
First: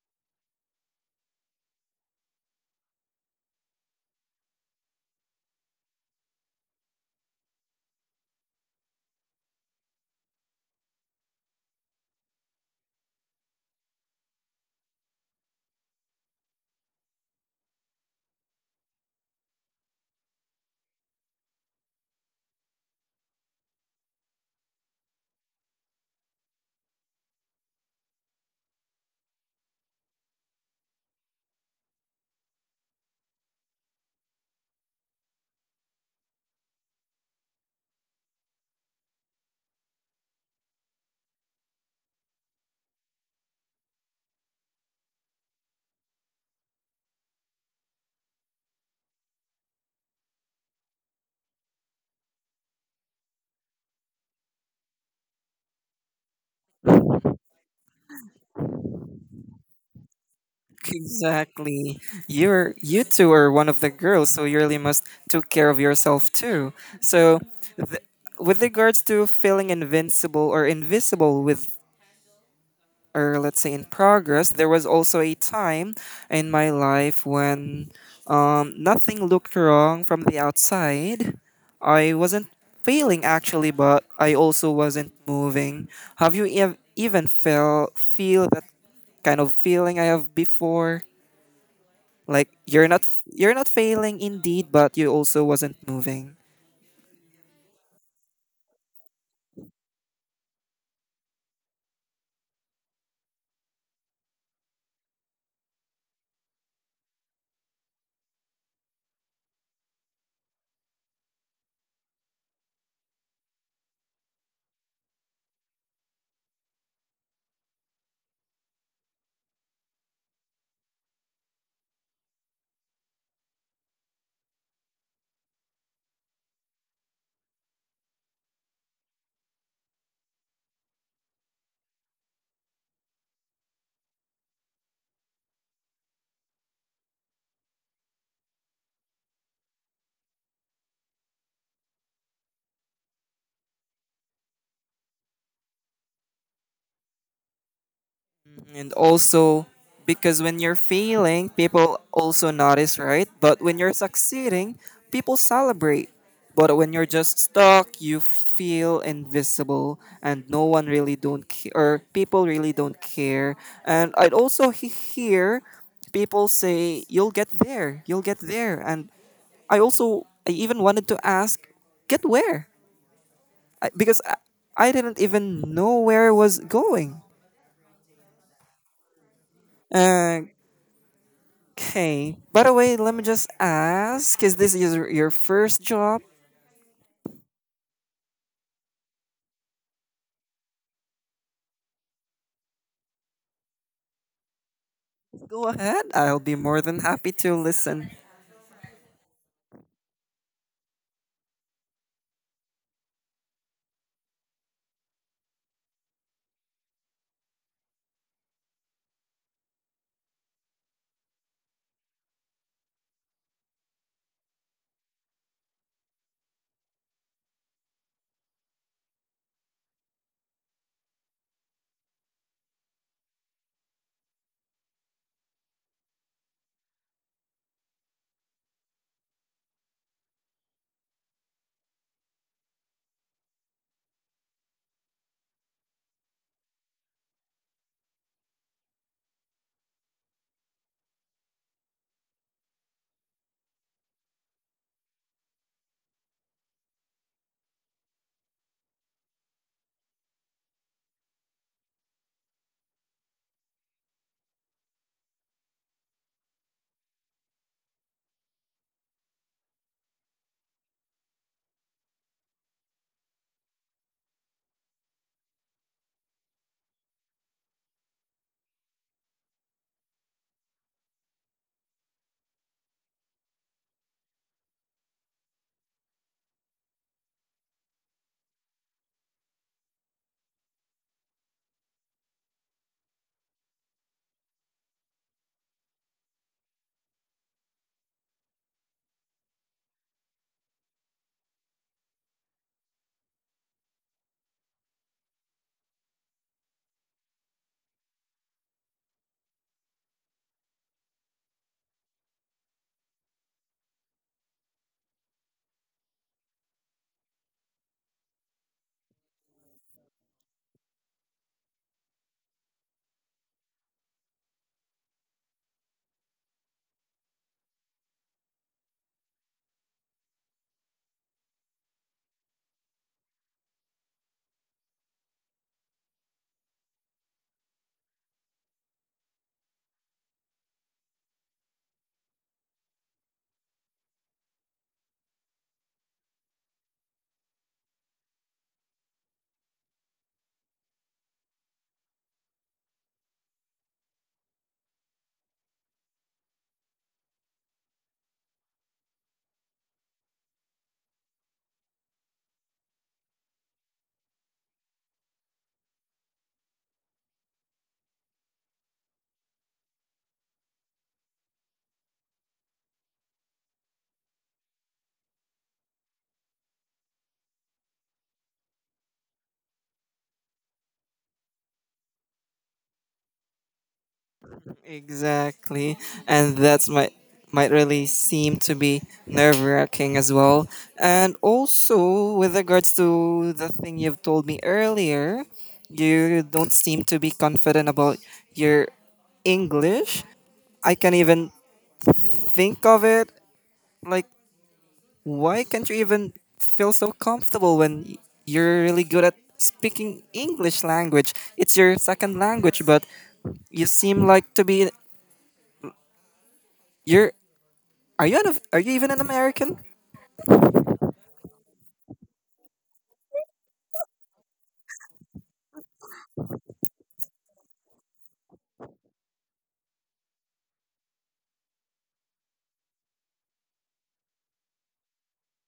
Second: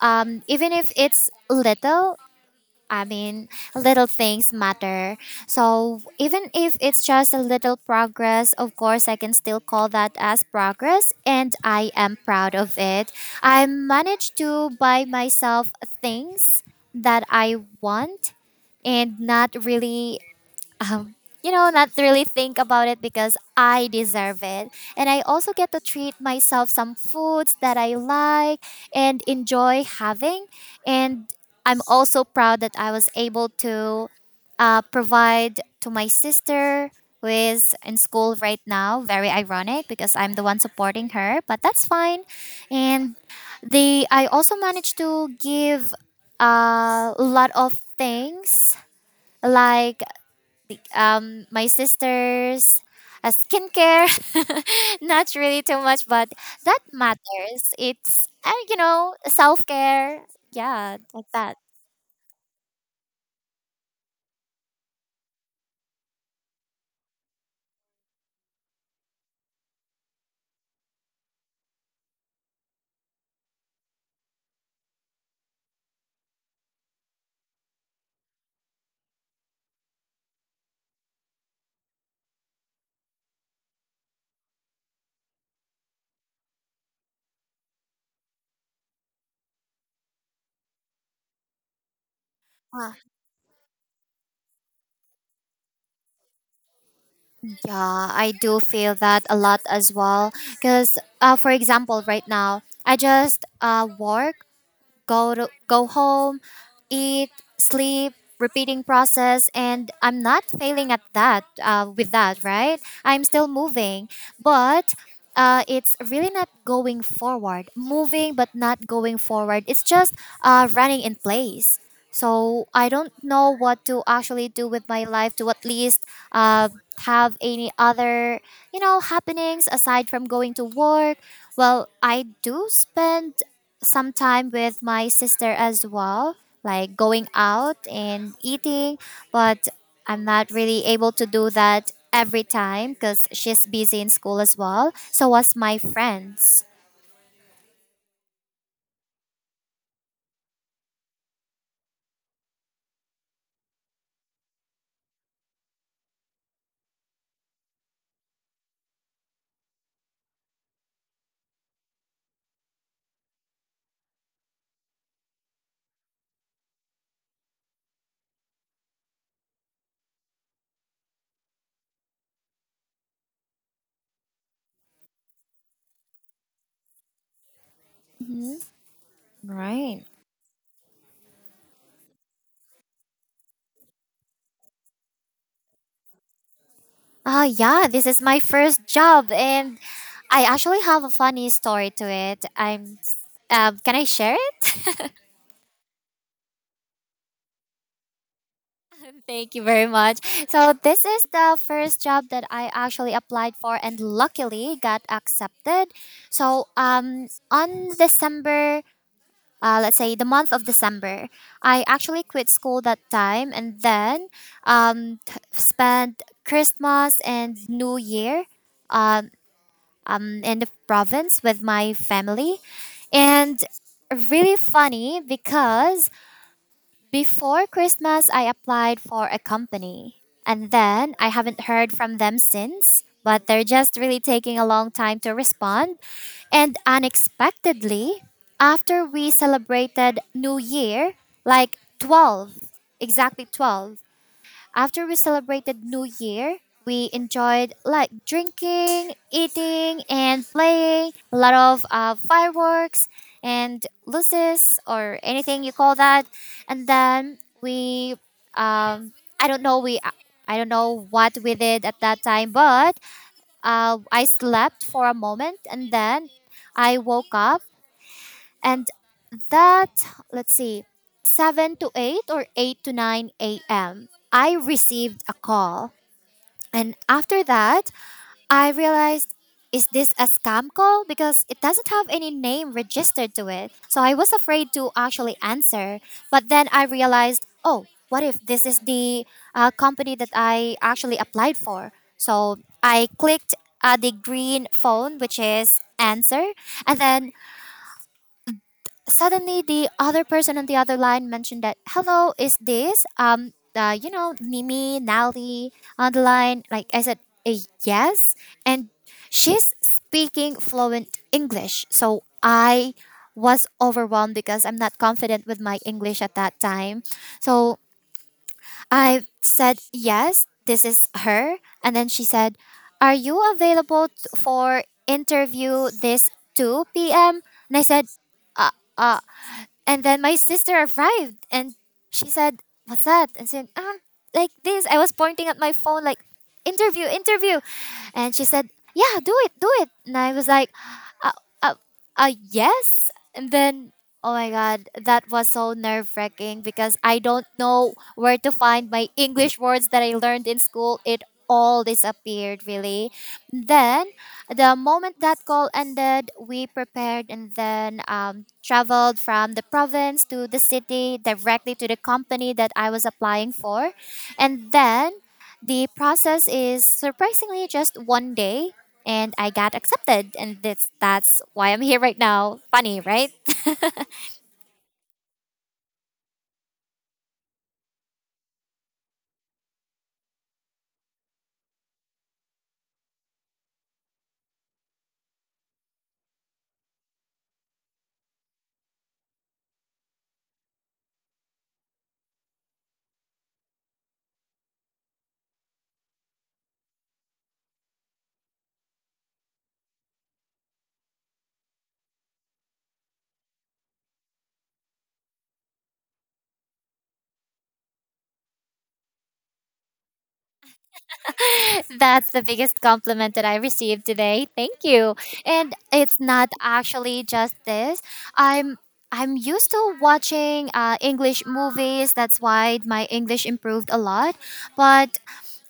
[SPEAKER 2] even if it's little, I mean, little things matter. So even if it's just a little progress, of course, I can still call that as progress. And I am proud of it. I managed to buy myself things that I want, and not really, um, you know, not really think about it, because I deserve it. And I also get to treat myself some foods that I like and enjoy having. And I'm also proud that I was able to provide to my sister, who is in school right now. Very ironic because I'm the one supporting her, but that's fine. And I also managed to give a lot of things, like my sisters a skincare. Not really too much, but that matters. It's you know, self-care. Yeah, like that.
[SPEAKER 1] Exactly. You two are one of the girls, so you really must take care of yourself too. So with regards to feeling invincible or invisible with, or let's say, in progress, there was also a time in my life when nothing looked wrong from the outside. I wasn't failing actually, but I also wasn't moving. Have you ev- even felt feel that kind of feeling I have before? Like
[SPEAKER 2] Ah,
[SPEAKER 1] you're not failing indeed, but you also wasn't moving.
[SPEAKER 2] yeah, I do feel that a lot as well, because for example, right now I just work, go to go home, eat, sleep, repeating process, and I'm not failing at that with that, right? I'm still moving, but it's really not going forward. Moving but not going forward. It's just running in place. So I don't know what to actually do with my life to at least uh, have any other, you know, happenings aside from going to work. Well, I do spend some time with my sister as well, like going out and eating, but I'm not really able to do that every time because she's busy in school as well. So was my friends.
[SPEAKER 1] And also, because when you're failing, people also notice, right? But when you're succeeding, people celebrate. But when you're just stuck, you feel invisible and no one really don't care, or people really don't care. And I'd also hear people say, you'll get there, you'll get there. And I even wanted to ask, get where? I, because I, I didn't even know where I was going.
[SPEAKER 2] Mhm. Right.
[SPEAKER 1] Okay. By the way, let me just ask, is this your first job?
[SPEAKER 2] Ah, yeah, this is my first job, and I actually have a funny story to it. I'm. Can I share it?
[SPEAKER 1] Go ahead. I'll be more than happy to listen.
[SPEAKER 2] Thank you very much. So this is the first job that I actually applied for and luckily got accepted. So on December, let's say the month of December, I actually quit school that time, and then spent Christmas and New Year um, in the province with my family. And really funny because before Christmas, I applied for a company. And then I haven't heard from them since, but they're just really taking a long time to respond. And unexpectedly, after we celebrated New Year, like 12, exactly 12, after we celebrated New Year, we enjoyed like drinking, eating, and playing a lot of fireworks and luces or anything you call that. And then we, um, I don't know, we, I don't know what we did at that time, but I slept for a moment, and then I woke up. And that, let's see, 7 to 8 or 8 to 9 a.m., I received a call. And after that, I realized, is this a scam call? Because it doesn't have any name registered to it. So I was afraid to actually answer. But then I realized, oh, what if this is the company that I actually applied for? So I clicked the green phone, which is answer. And then suddenly the other person on the other line mentioned that, hello, is this you know, Nimi Nali on the line? Like, I said, "Eh, yes." And she's speaking fluent English, so I was overwhelmed because I'm not confident with my English at that time. So I said, yes, this is her. And then she said, are you available for interview this 2 p.m? And I said, uh, uh, and then my sister arrived and she said, what's that? And said, like this. I was pointing at my phone like, interview, interview. And she said, yeah, do it, do it. And I was like, uh, uh, uh, yes. And then, oh my god, that was so nerve wracking, because I don't know where to find my English words that I learned in school. It all disappeared really. Then the moment that call ended, we prepared, and then traveled from the province to the city directly to the company that I was applying for. And then the process is surprisingly just one day, and I got accepted, and that's why I'm here right now. Funny, right?
[SPEAKER 1] Exactly. And that's might really seem to be nerve wracking as well. And also with regards to the thing you've told me earlier, you don't seem to be confident about your English. I can even think of it like, why can't you even feel so comfortable when you're really good at speaking English language? It's your second language, but you seem like to be you're are you even an American?
[SPEAKER 2] That's the biggest compliment that I received today. Thank you. And it's not actually just this. I'm I'm used to watching English movies. That's why my English improved a lot. But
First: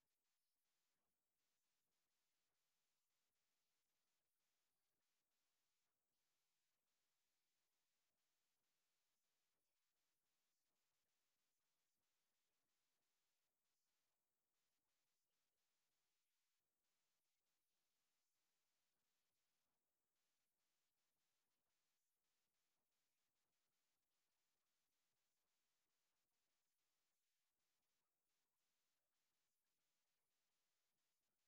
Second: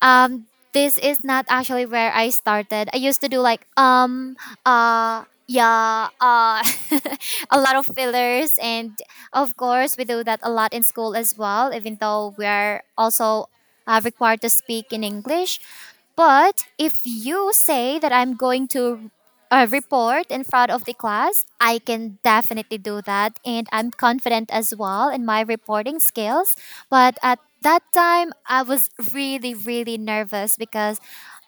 [SPEAKER 2] um this is not actually where I started. I used to do like uh yeah uh a lot of fillers, and of course we do that a lot in school as well, even though we are also required to speak in English. But if you say that I'm going to a report in front of the class, I can definitely do that. And I'm confident as well in my reporting skills. But at that time, I was really, really nervous because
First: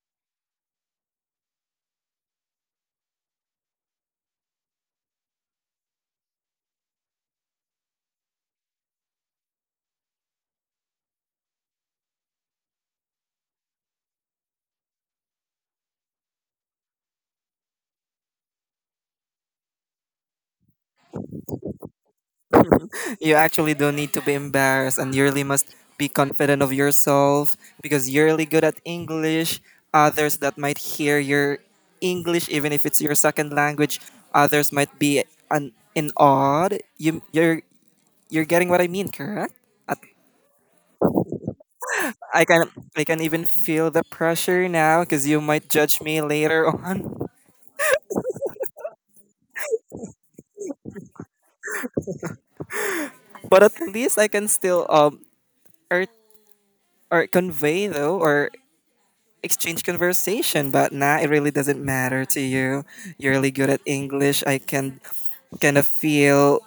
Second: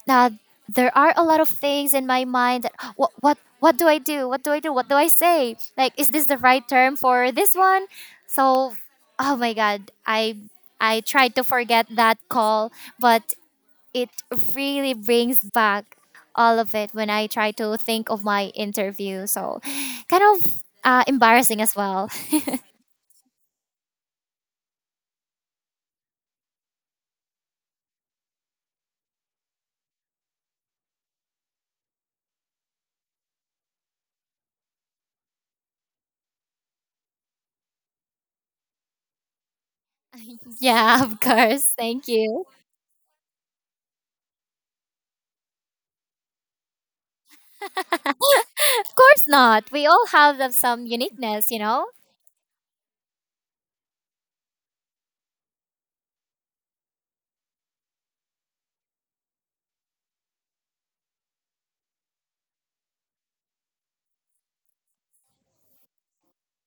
[SPEAKER 2] uh, there are a lot of things in my mind that what do I do? What do I do? What do I say? Like, is this the right term for this one? So, oh my God, I tried to forget that call, but it really brings back all of it when I try to think of my interview. So kind of embarrassing as well.
[SPEAKER 1] You actually don't need to be embarrassed, and you really must be confident of yourself because you're really good at English. Others that might hear your English, even if it's your second language, others might be in awe. You're you're getting what I mean, correct?
[SPEAKER 2] Yeah, of course. Thank
[SPEAKER 1] I
[SPEAKER 2] you.
[SPEAKER 1] can I can even feel the pressure now because you might judge me later on.
[SPEAKER 2] Of course not. We all have the- some uniqueness, you know?
[SPEAKER 1] But at least I can still or or convey though, or exchange conversation. But nah, it really doesn't matter to you. You're really good at English. I can kind of feel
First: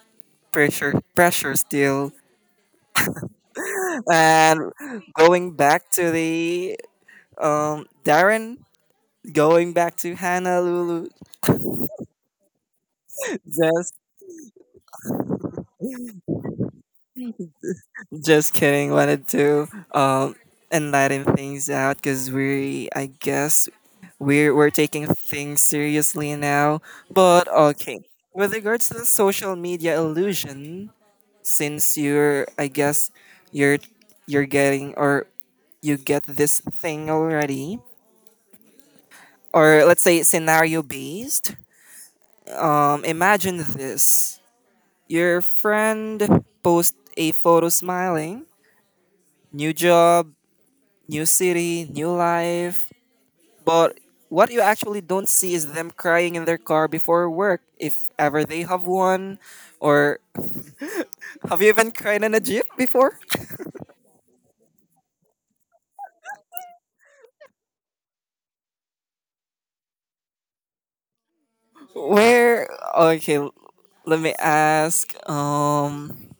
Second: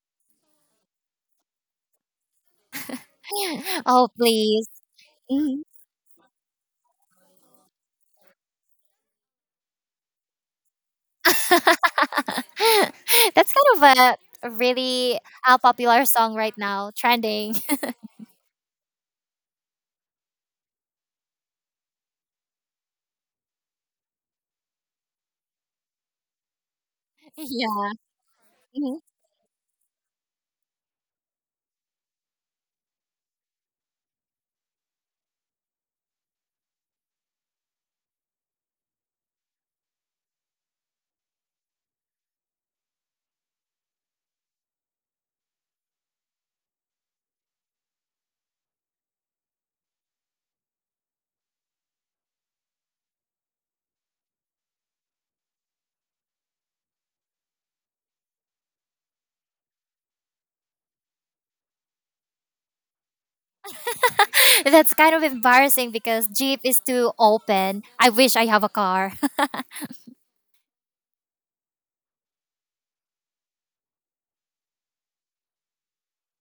[SPEAKER 1] pressure still.
[SPEAKER 2] Oh, please.
[SPEAKER 1] And going
[SPEAKER 2] Mhm.
[SPEAKER 1] back to the Darren, going back to Honolulu,
[SPEAKER 2] That's kind of
[SPEAKER 1] just
[SPEAKER 2] a really popular song right now, trending.
[SPEAKER 1] just kidding. Wanted to um enlighten things out because we, I guess, we're taking things seriously now. But
[SPEAKER 2] Yeah.
[SPEAKER 1] okay, with regards to
[SPEAKER 2] Mhm.
[SPEAKER 1] the social media illusion, since you're, I guess, you're you're getting, or you get this thing already, or let's say scenario based. Imagine this: your friend posts a photo smiling, new job, new city, new life. But what you actually don't see is them crying in their car before work, if ever they have one. Or have you even cried in a jeep before?
[SPEAKER 2] That's kind of embarrassing because Jeep is too open. I wish I have a car.
[SPEAKER 1] Where? Okay, let me ask.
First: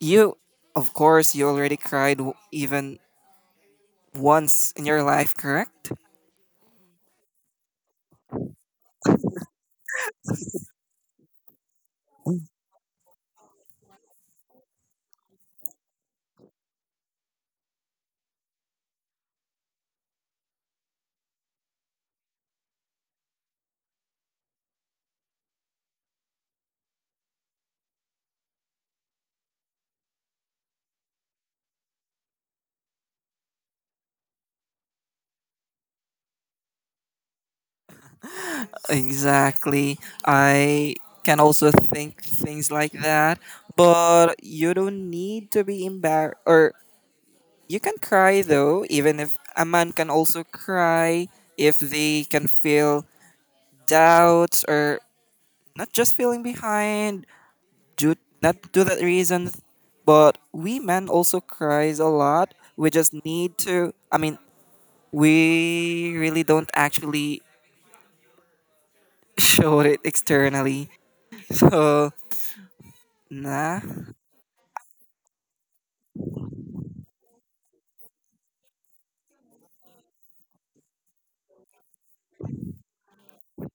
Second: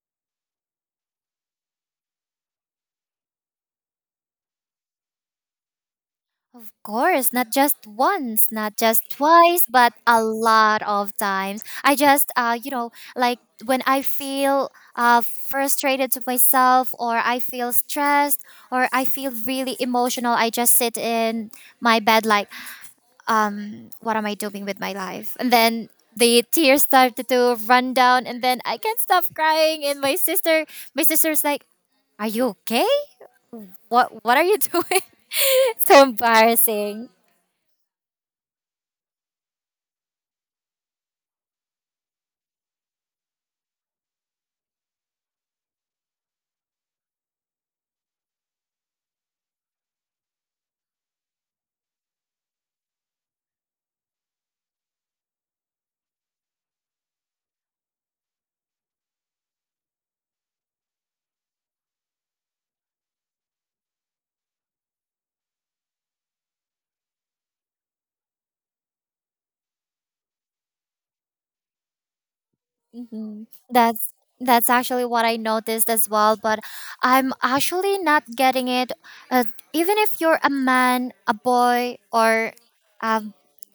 [SPEAKER 1] You, of course, you already cried even once in your life, correct?
[SPEAKER 2] Of course, not just once, not just twice, but a lot of times. I just, you know, like when I feel frustrated to myself, or I feel stressed, or I feel really emotional, I just sit in my bed, like, what am I doing with my life? And then the tears started to run down, and then I can't stop crying. And my sister's like, "Are you okay? What are you doing?" So embarrassing.
[SPEAKER 1] Exactly. I can also think things like that, but you don't need to be embarrassed, or you can cry though, even if a man can also cry if they can feel doubts, or not just feeling behind due not to that reason. But we men also cries a lot. We just need to, I mean, we really don't actually show it externally. So
[SPEAKER 2] Hmm.
[SPEAKER 1] nah.
[SPEAKER 2] That's that's actually what I noticed as well. But I'm actually not getting it. Uh, Even if you're a man, a boy, or a,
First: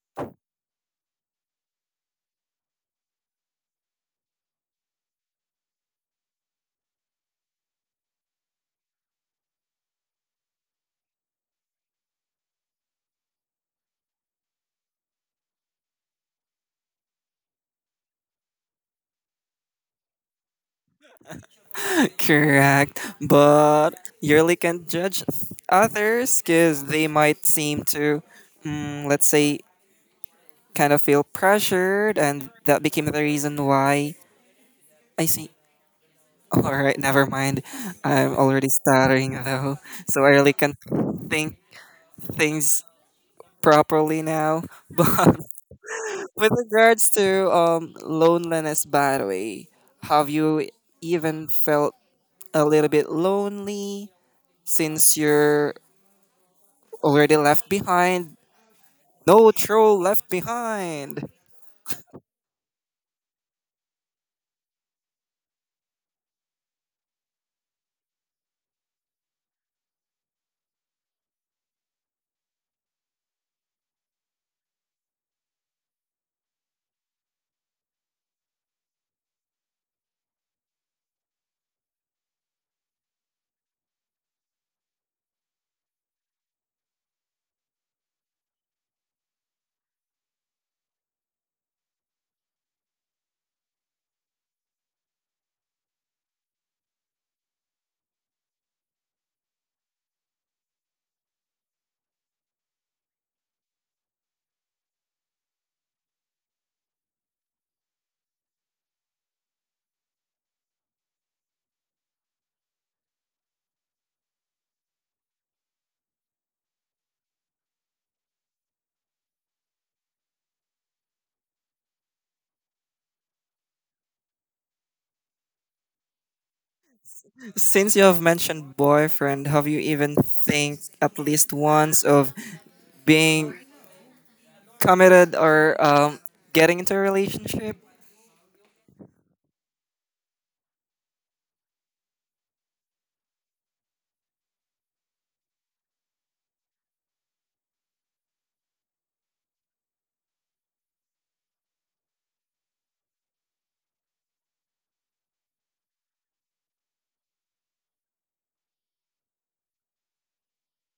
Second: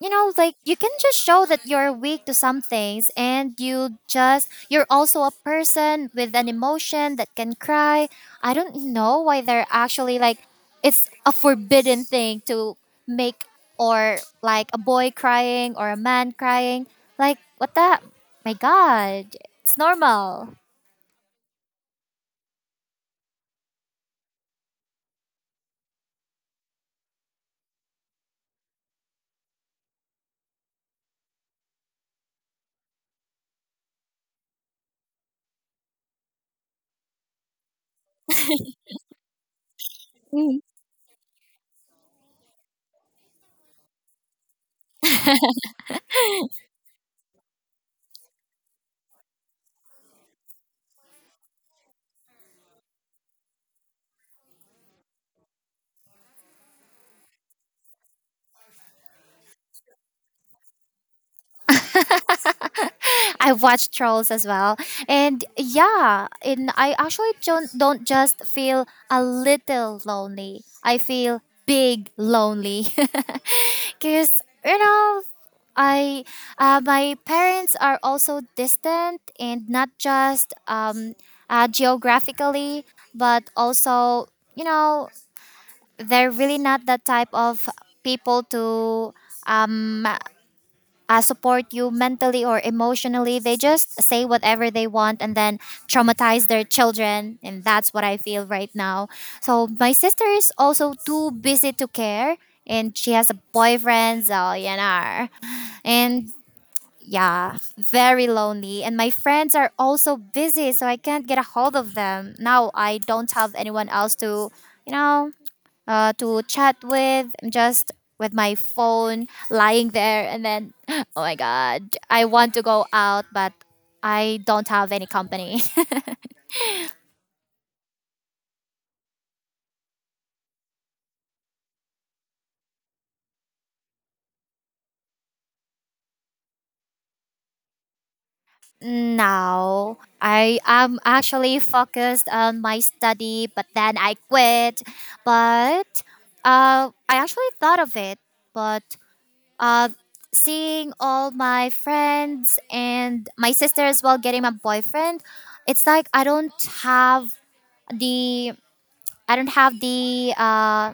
[SPEAKER 2] you know, like, you can just show that you're weak to some things, and you're also a person with an emotion that can cry. I don't know why they're actually like it's a forbidden thing to make, or like a boy crying or a man crying, like, what the, my God, it's normal.
[SPEAKER 1] Correct. But you really can't judge others because they might seem to let's say kind of feel pressured, and that became the reason why I see. All right, never mind. I'm already stuttering though, so I really can't think things properly now. But with regards to loneliness, by the way, have you even felt a little bit lonely since you're already left behind? No troll left behind.
[SPEAKER 2] I've watched Trolls as well. And yeah, and I actually don't just feel a little lonely. I feel big lonely. Cuz you know, I my parents are also distant, and not just geographically, but also, you know, they're really not the type of people to um, support you mentally or emotionally. They just say whatever they want and then traumatize their children. And that's what I feel right now. So my sister is also too busy to care. And she has a boyfriend, so you know. And yeah, very lonely. And my friends are also busy, so I can't get a hold of them. Now I don't have anyone else to, you know, to chat with. I'm just with my phone lying there. And then, oh my God, I want to go out, but I don't have any company.
[SPEAKER 1] Since you have mentioned boyfriend, have you even think at least once of being committed, or getting into a relationship?
[SPEAKER 2] Now I am actually focused on my study, but then I quit. But I actually thought of it, but uh, seeing all my friends and my sister as well getting my boyfriend, it's like I don't have the, I don't have the,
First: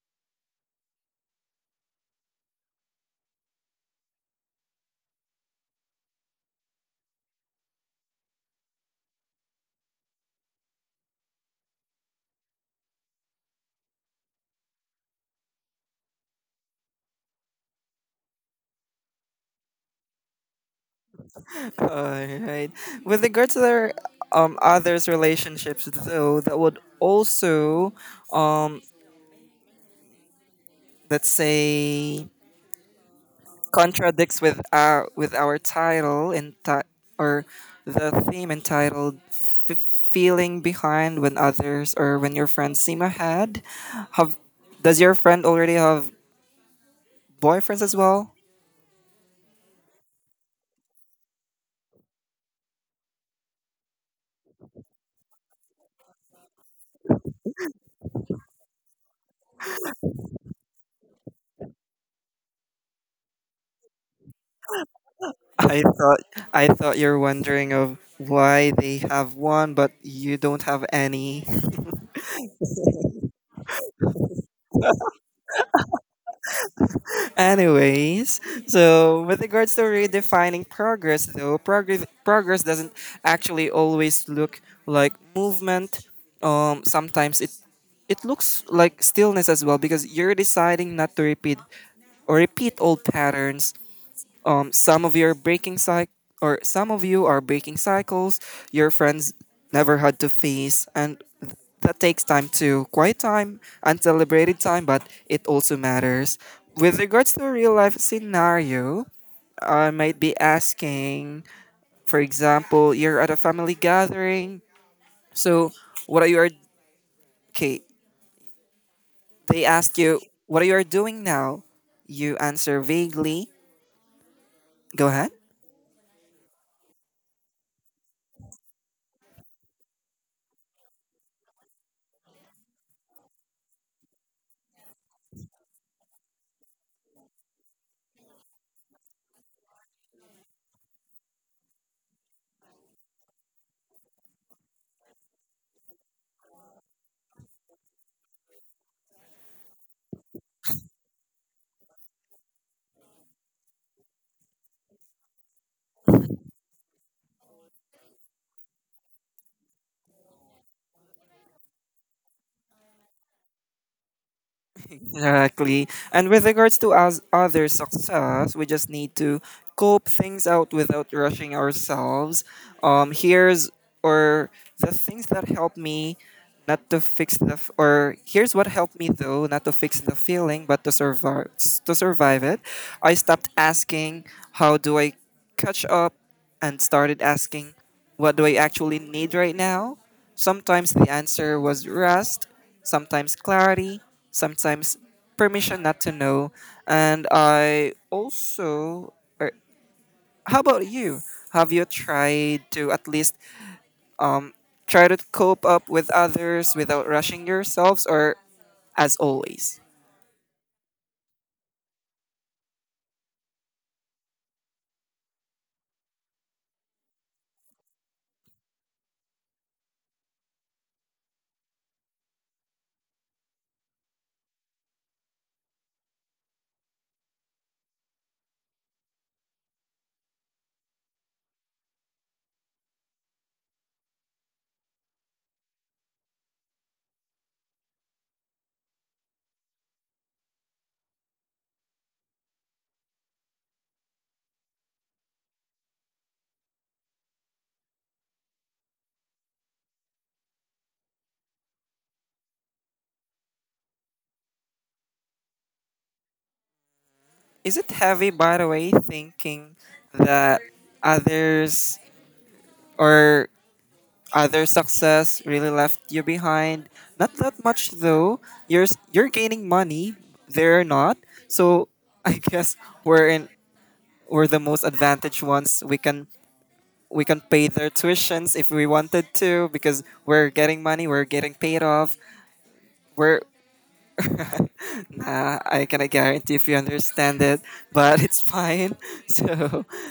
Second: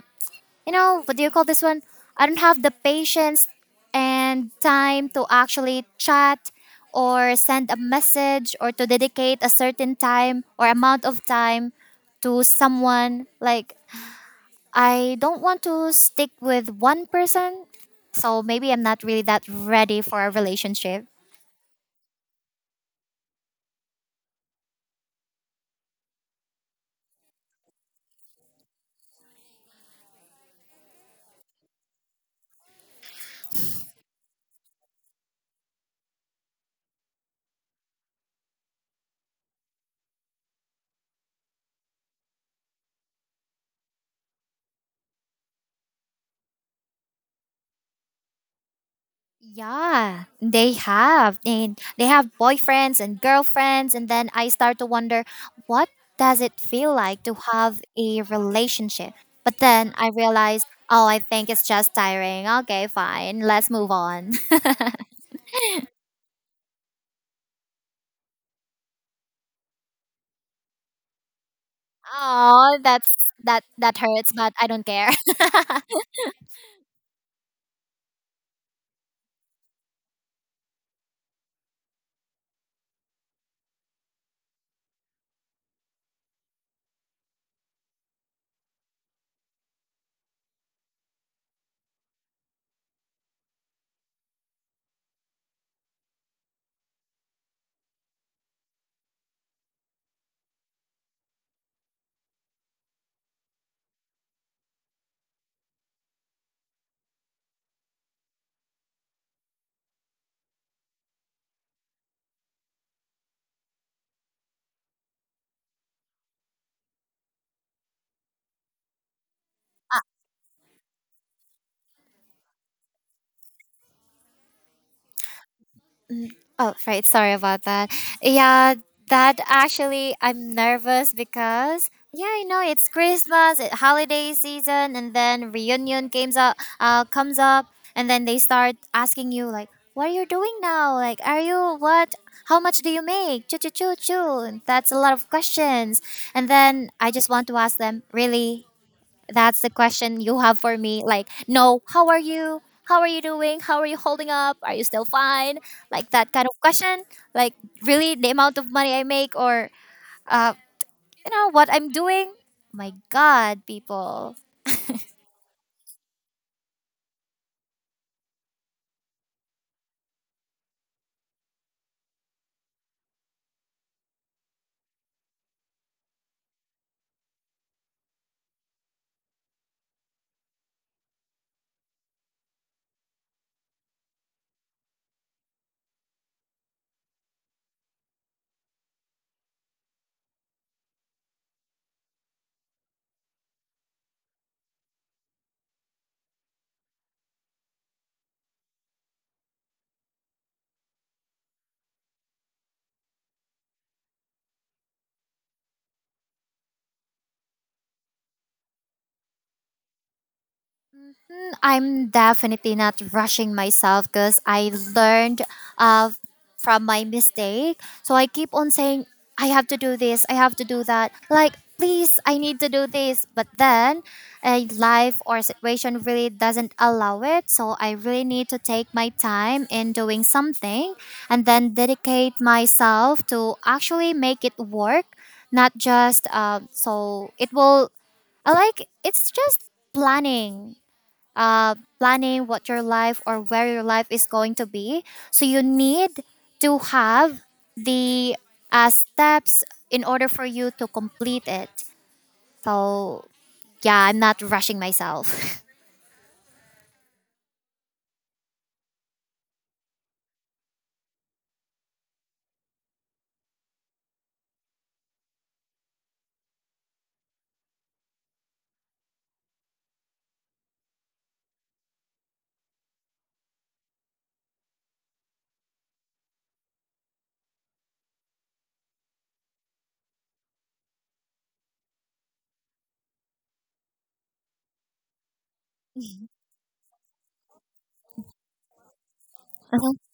[SPEAKER 2] you know, what do you call this one, I don't have the patience and time to actually chat or send a message or to dedicate a certain time or amount of time to someone. Like, I don't want to stick with one person. So maybe I'm not really that ready for a relationship.
[SPEAKER 1] Alright. With regards to their others' relationships, though, that would also, um, let's say, contradicts with our title and ti- or the theme entitled "Feeling Behind When Others or When Your Friends Seem Ahead." Have does your friend already have boyfriends as well?
[SPEAKER 2] Yeah, they have. And they have boyfriends and girlfriends. And then I start to wonder, what does it feel like to have a relationship? But then I realized, oh, I think it's just tiring. Okay, fine. Let's move on.
[SPEAKER 1] I thought I thought you're wondering of why they have one but you don't have any.
[SPEAKER 2] Oh, that's that hurts, but I don't care.
[SPEAKER 1] Anyways, so with regards to redefining progress, though, progress doesn't actually always look like movement. Sometimes it looks like stillness as well because you're deciding not to repeat or repeat old patterns, some of your breaking cycle, or some of you are breaking cycles your friends never had to face, and that takes time to quiet time and celebrated time, but it also matters. With regards to a real life scenario, I might be asking, for example, you're at a family gathering, so what are you are okay they ask you, what are you are doing now? You answer vaguely. Go ahead.
[SPEAKER 2] Oh, right. Sorry about that. Yeah, that actually, I'm nervous because, yeah, you know, it's Christmas, it, holiday season, and then reunion games up, comes up, and then they start asking you, like, what are you doing now? Like, are you what? How much do you make? Choo choo choo choo. That's a lot of questions. And then I just want to ask them, really, that's the question you have for me. Like, no, how are you? How are you doing? How are you holding up? Are you still fine? Like that kind of question. Like, really, the amount of money I make, or, uh, you know, what I'm doing? My God, people.
[SPEAKER 1] Exactly. And with regards to us other success, we just need to cope things out without rushing ourselves. Here's or the things that help me not to fix the f- or here's what helped me though, not to fix the feeling but to survive, to survive it. I stopped asking, how do I catch up? And started asking, what do I actually need right now? Sometimes the answer was rest, sometimes clarity, sometimes permission not to know. And I also, or how about you? Have you tried to at least um, try to cope up with others without rushing yourselves, or as always?
[SPEAKER 2] Mm, I'm definitely not rushing myself because I learned uh, from my mistake. So I keep on saying, I have to do this, I have to do that. Like, please, I need to do this. But then a life or situation really doesn't allow it. So I really need to take my time in doing something and then dedicate myself to actually make it work, not just so it will, I like it's just planning, planning what your life or where your life is going to be. So you need to have the, steps in order for you to complete it. So yeah, I'm not rushing myself.
[SPEAKER 1] Is it heavy, by the way, thinking that others or other success really left you behind? Not that much though. You're gaining money. They're not. So I guess we're in we're the most advantaged ones. We can pay their tuitions if we wanted to because we're getting money. We're getting paid off. We're nah. I cannot guarantee if you understand it, but it's fine. So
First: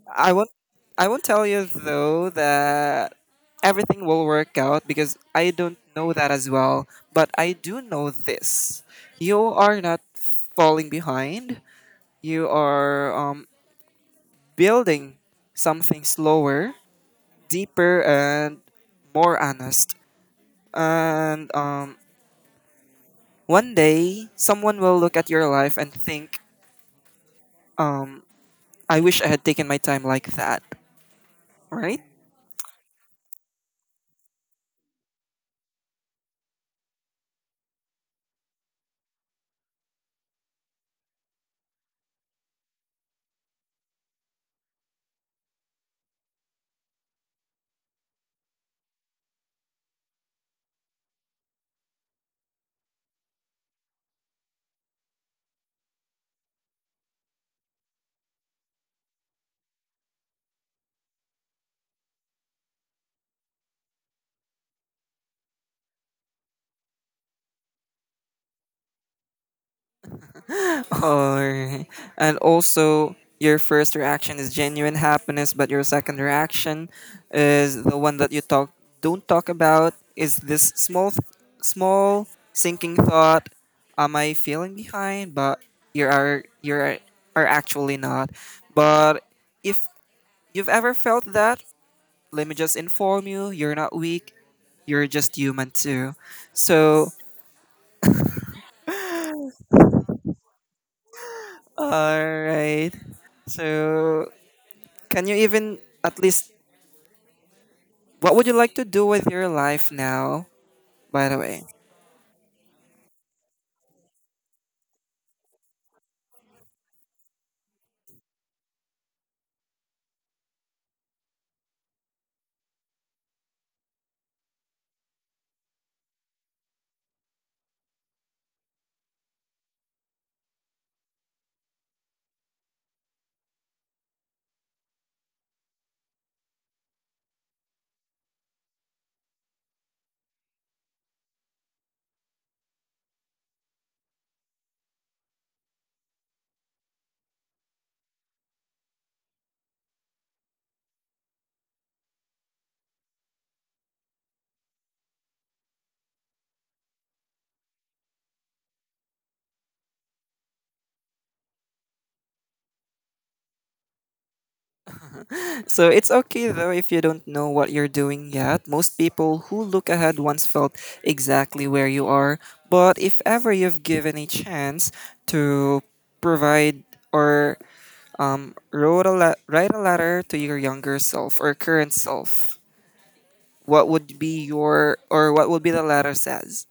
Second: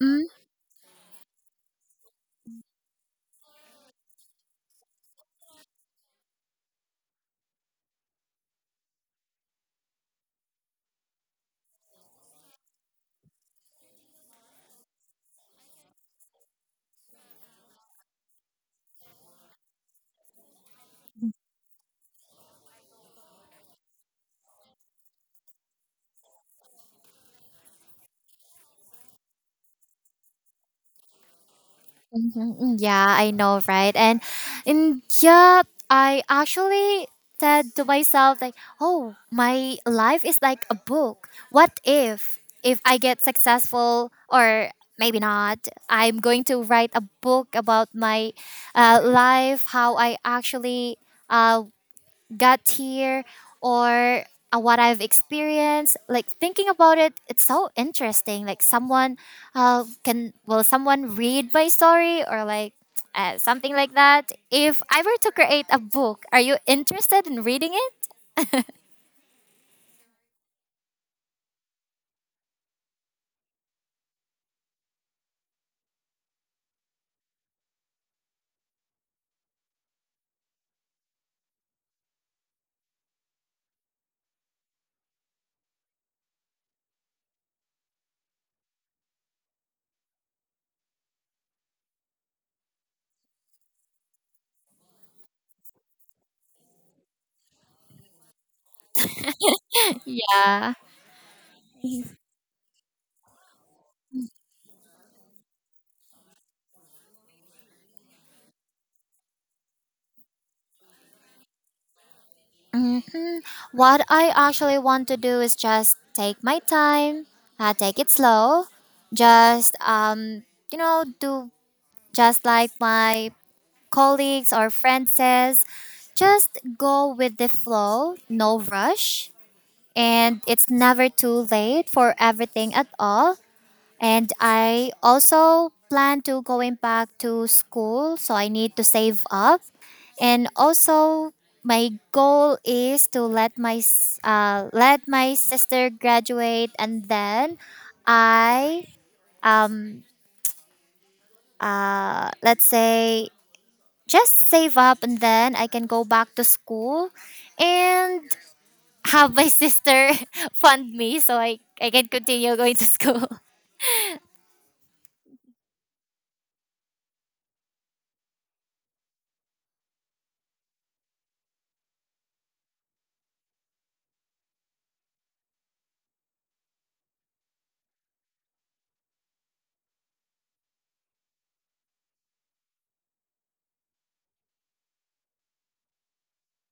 [SPEAKER 2] Mhm.
[SPEAKER 1] I won't I won't tell you though that everything will work out because I don't know that as well. But I do know this. You are not falling behind. You are building something slower, deeper and more honest. And one day someone will look at your life and think, um, I wish I had taken my time like that. Right?
[SPEAKER 2] Mhm. Yeah, I know, right? And yeah, I actually said to myself like, "Oh, my life is like a book. What if I get successful or maybe not, I'm going to write a book about my, life, how I actually uh, got here, or what I've experienced. Like thinking about it, it's so interesting. Like someone can, will someone read my story, or like something like that. If I were to create a book, are you interested in reading it?
[SPEAKER 1] Alright. And also, your first reaction is genuine happiness, but your second reaction is the one that you talk don't talk about. Is this small, small sinking thought? Am I feeling behind? But you are you are, are actually not. But if you've ever felt that, let me just inform you, you're not weak. You're just human too. So,
[SPEAKER 2] Yeah.
[SPEAKER 1] alright. So can you even at least what would you like to do with your life now? By the way.
[SPEAKER 2] What I actually want to do is just take my time, take it slow, just you know, do just like my colleagues or friends says, just go with the flow, no rush. And it's never too late for everything at all. And I also plan to going back to school, so I need to save up. And also, my goal is to let my s- let my sister graduate, and then I um let's say just save up and then I can go back to school, and have my sister fund me so I can continue going to school.
[SPEAKER 1] So it's okay though if you don't know what you're doing yet. Most people who look ahead once felt exactly where you are. But if ever you've given a chance to provide or write a letter to your younger self or current self, what would be your or what would be the letter says?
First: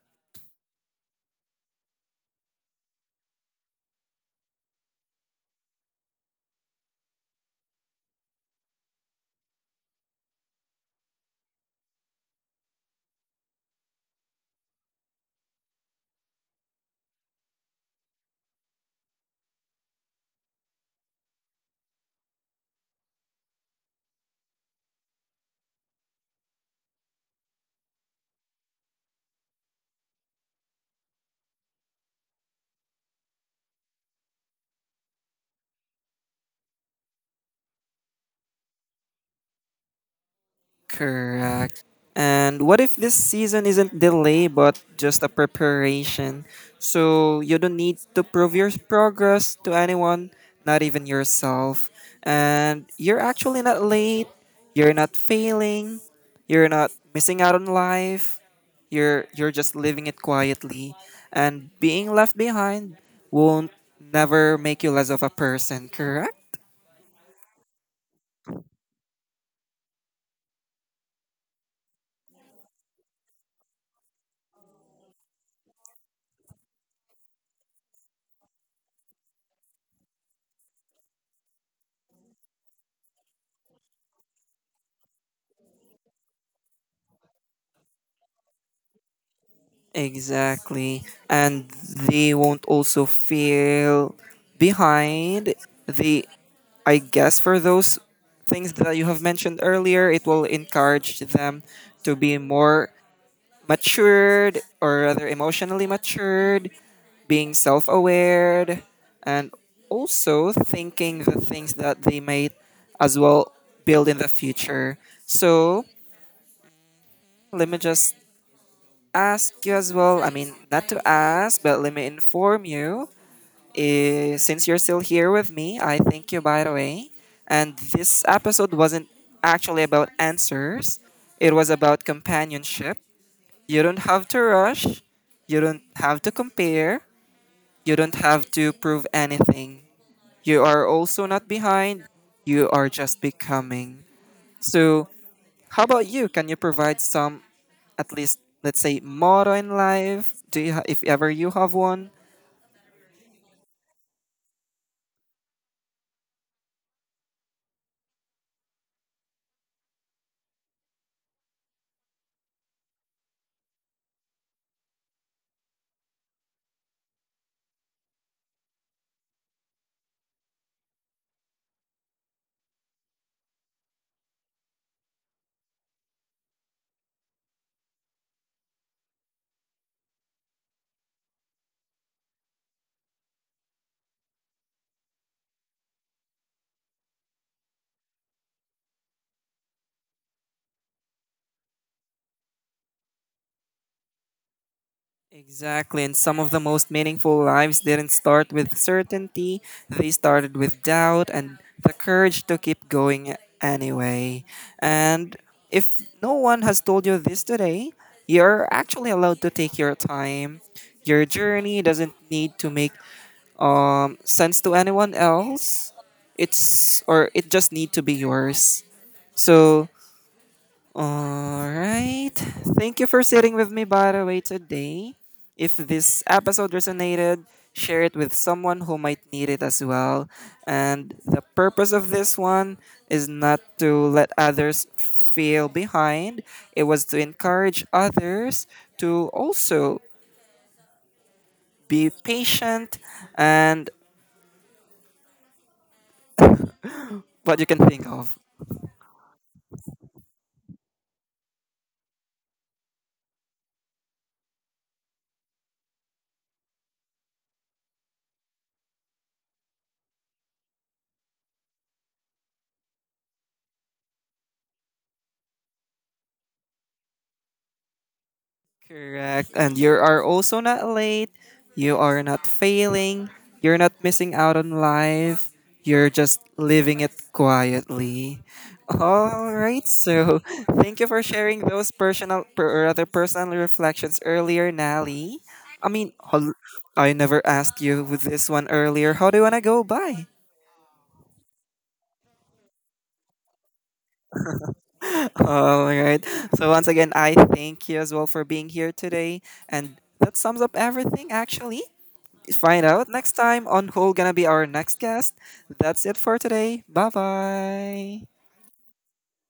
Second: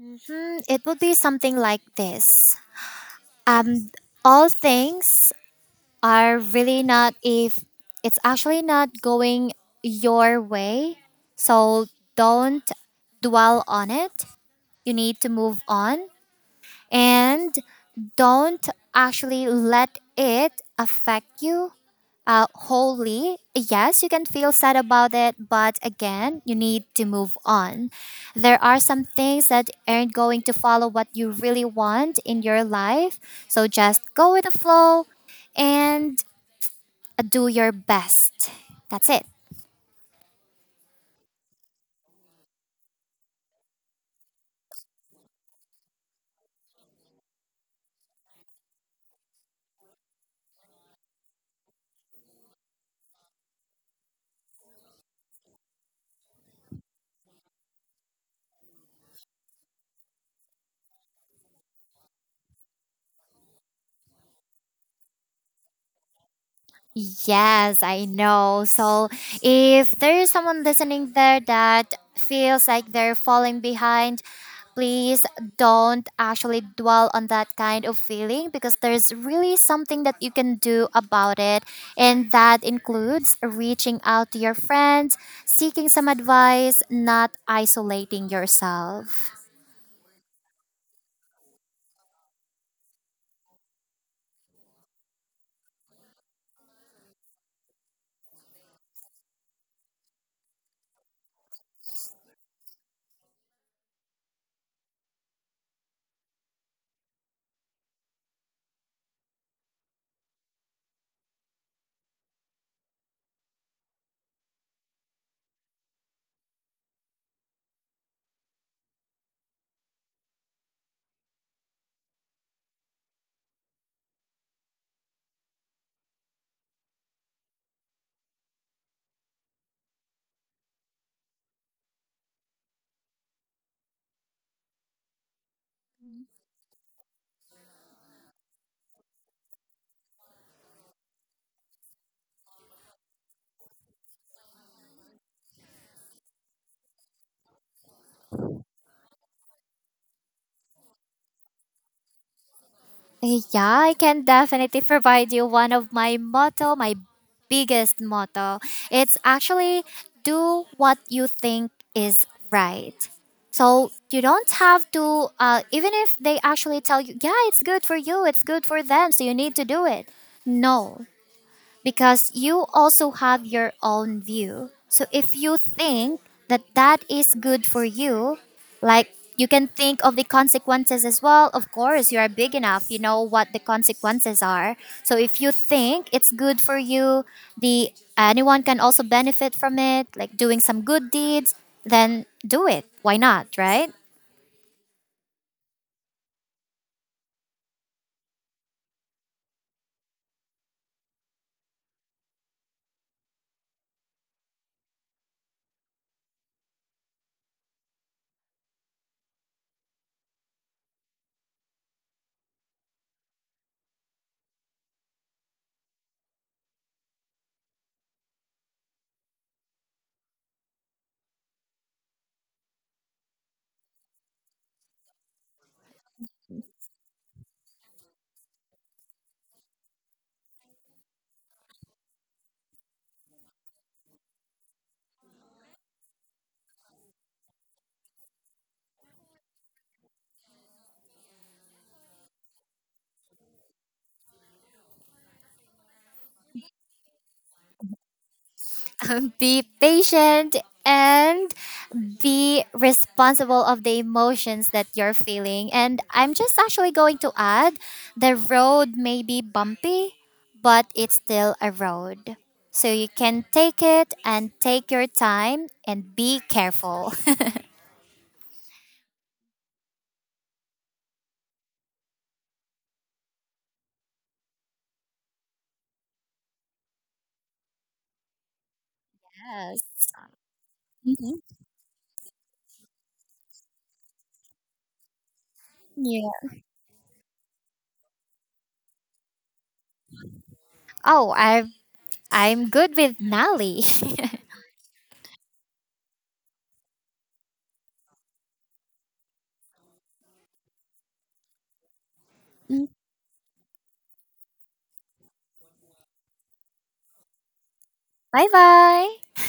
[SPEAKER 2] Hmm. It would be something like this. Um, all things are really not if it's actually not going your way. So don't dwell on it. You need to move on, and don't actually let it affect you. Uh, Wholly, yes, you can feel sad about it, but again, you need to move on. There are some things that aren't going to follow what you really want in your life, so just go with the flow and do your best. That's it.
[SPEAKER 1] Correct. And what if this season isn't delay but just a preparation? So you don't need to prove your progress to anyone, not even yourself. And you're actually not late. You're not failing. You're not missing out on life. You're just living it quietly. And being left behind won't never make you less of a person, correct?
[SPEAKER 2] Yes, I know. So if there is someone listening there that feels like they're falling behind, please don't actually dwell on that kind of feeling because there's really something that you can do about it. And that includes reaching out to your friends, seeking some advice, not isolating yourself.
[SPEAKER 1] Exactly. And they won't also feel behind. They, I guess, for those things that you have mentioned earlier, it will encourage them to be more matured or rather emotionally matured, being self aware, and also thinking the things that they might as well build in the future. So, let me just ask you as well. I mean, not to ask, but let me inform you. Since you're still here with me, I thank you, by the way. And this episode wasn't actually about answers, it was about companionship. You don't have to rush, you don't have to compare, you don't have to prove anything. You are also not behind, you are just becoming. So, how about you? Can you provide some, at least, let's say, motto in life? Do you, if ever you have one?
[SPEAKER 2] Yeah, I can definitely provide you one of my motto, my biggest motto. It's actually do what you think is right. So you don't have to, even if they actually tell you, yeah, it's good for you, it's good for them, so you need to do it. No, because you also have your own view. So if you think that is good for you, like you can think of the consequences as well. Of course, you are big enough, you know what the consequences are. So if you think it's good for you, the anyone can also benefit from it, like doing some good deeds, then do it. Why not, right?
[SPEAKER 1] Exactly, and some of the most meaningful lives didn't start with certainty, they started with doubt and the courage to keep going anyway. And if no one has told you this today, you're actually allowed to take your time. Your journey doesn't need to make sense to anyone else. It's or it just need to be yours. So, all right. Thank you for sitting with me by the way today. If this episode resonated, share it with someone who might need it as well. And the purpose of this one is not to let others feel behind. It was to encourage others to also be patient and what you can think of.
[SPEAKER 2] Be patient and be responsible of the emotions that you're feeling, and I'm just actually going to add, the road may be bumpy but it's still a road, so you can take it and take your time and be careful.
[SPEAKER 1] Correct. And you are also not late. You are not failing. You're not missing out on life. You're just living it quietly. All
[SPEAKER 2] Yes.
[SPEAKER 1] right. So, thank you for
[SPEAKER 2] Mhm.
[SPEAKER 1] sharing those or rather personal reflections earlier, Nally. I mean,
[SPEAKER 2] Yeah.
[SPEAKER 1] I never asked you with this one earlier. How do you want to go by?
[SPEAKER 2] Oh, I'm good with Nali.
[SPEAKER 1] All right. So once again, I thank you as well for being here today. And that sums up everything, actually. Find out next time on who gonna be our next guest. That's it for today. Bye bye.
[SPEAKER 2] Bye bye.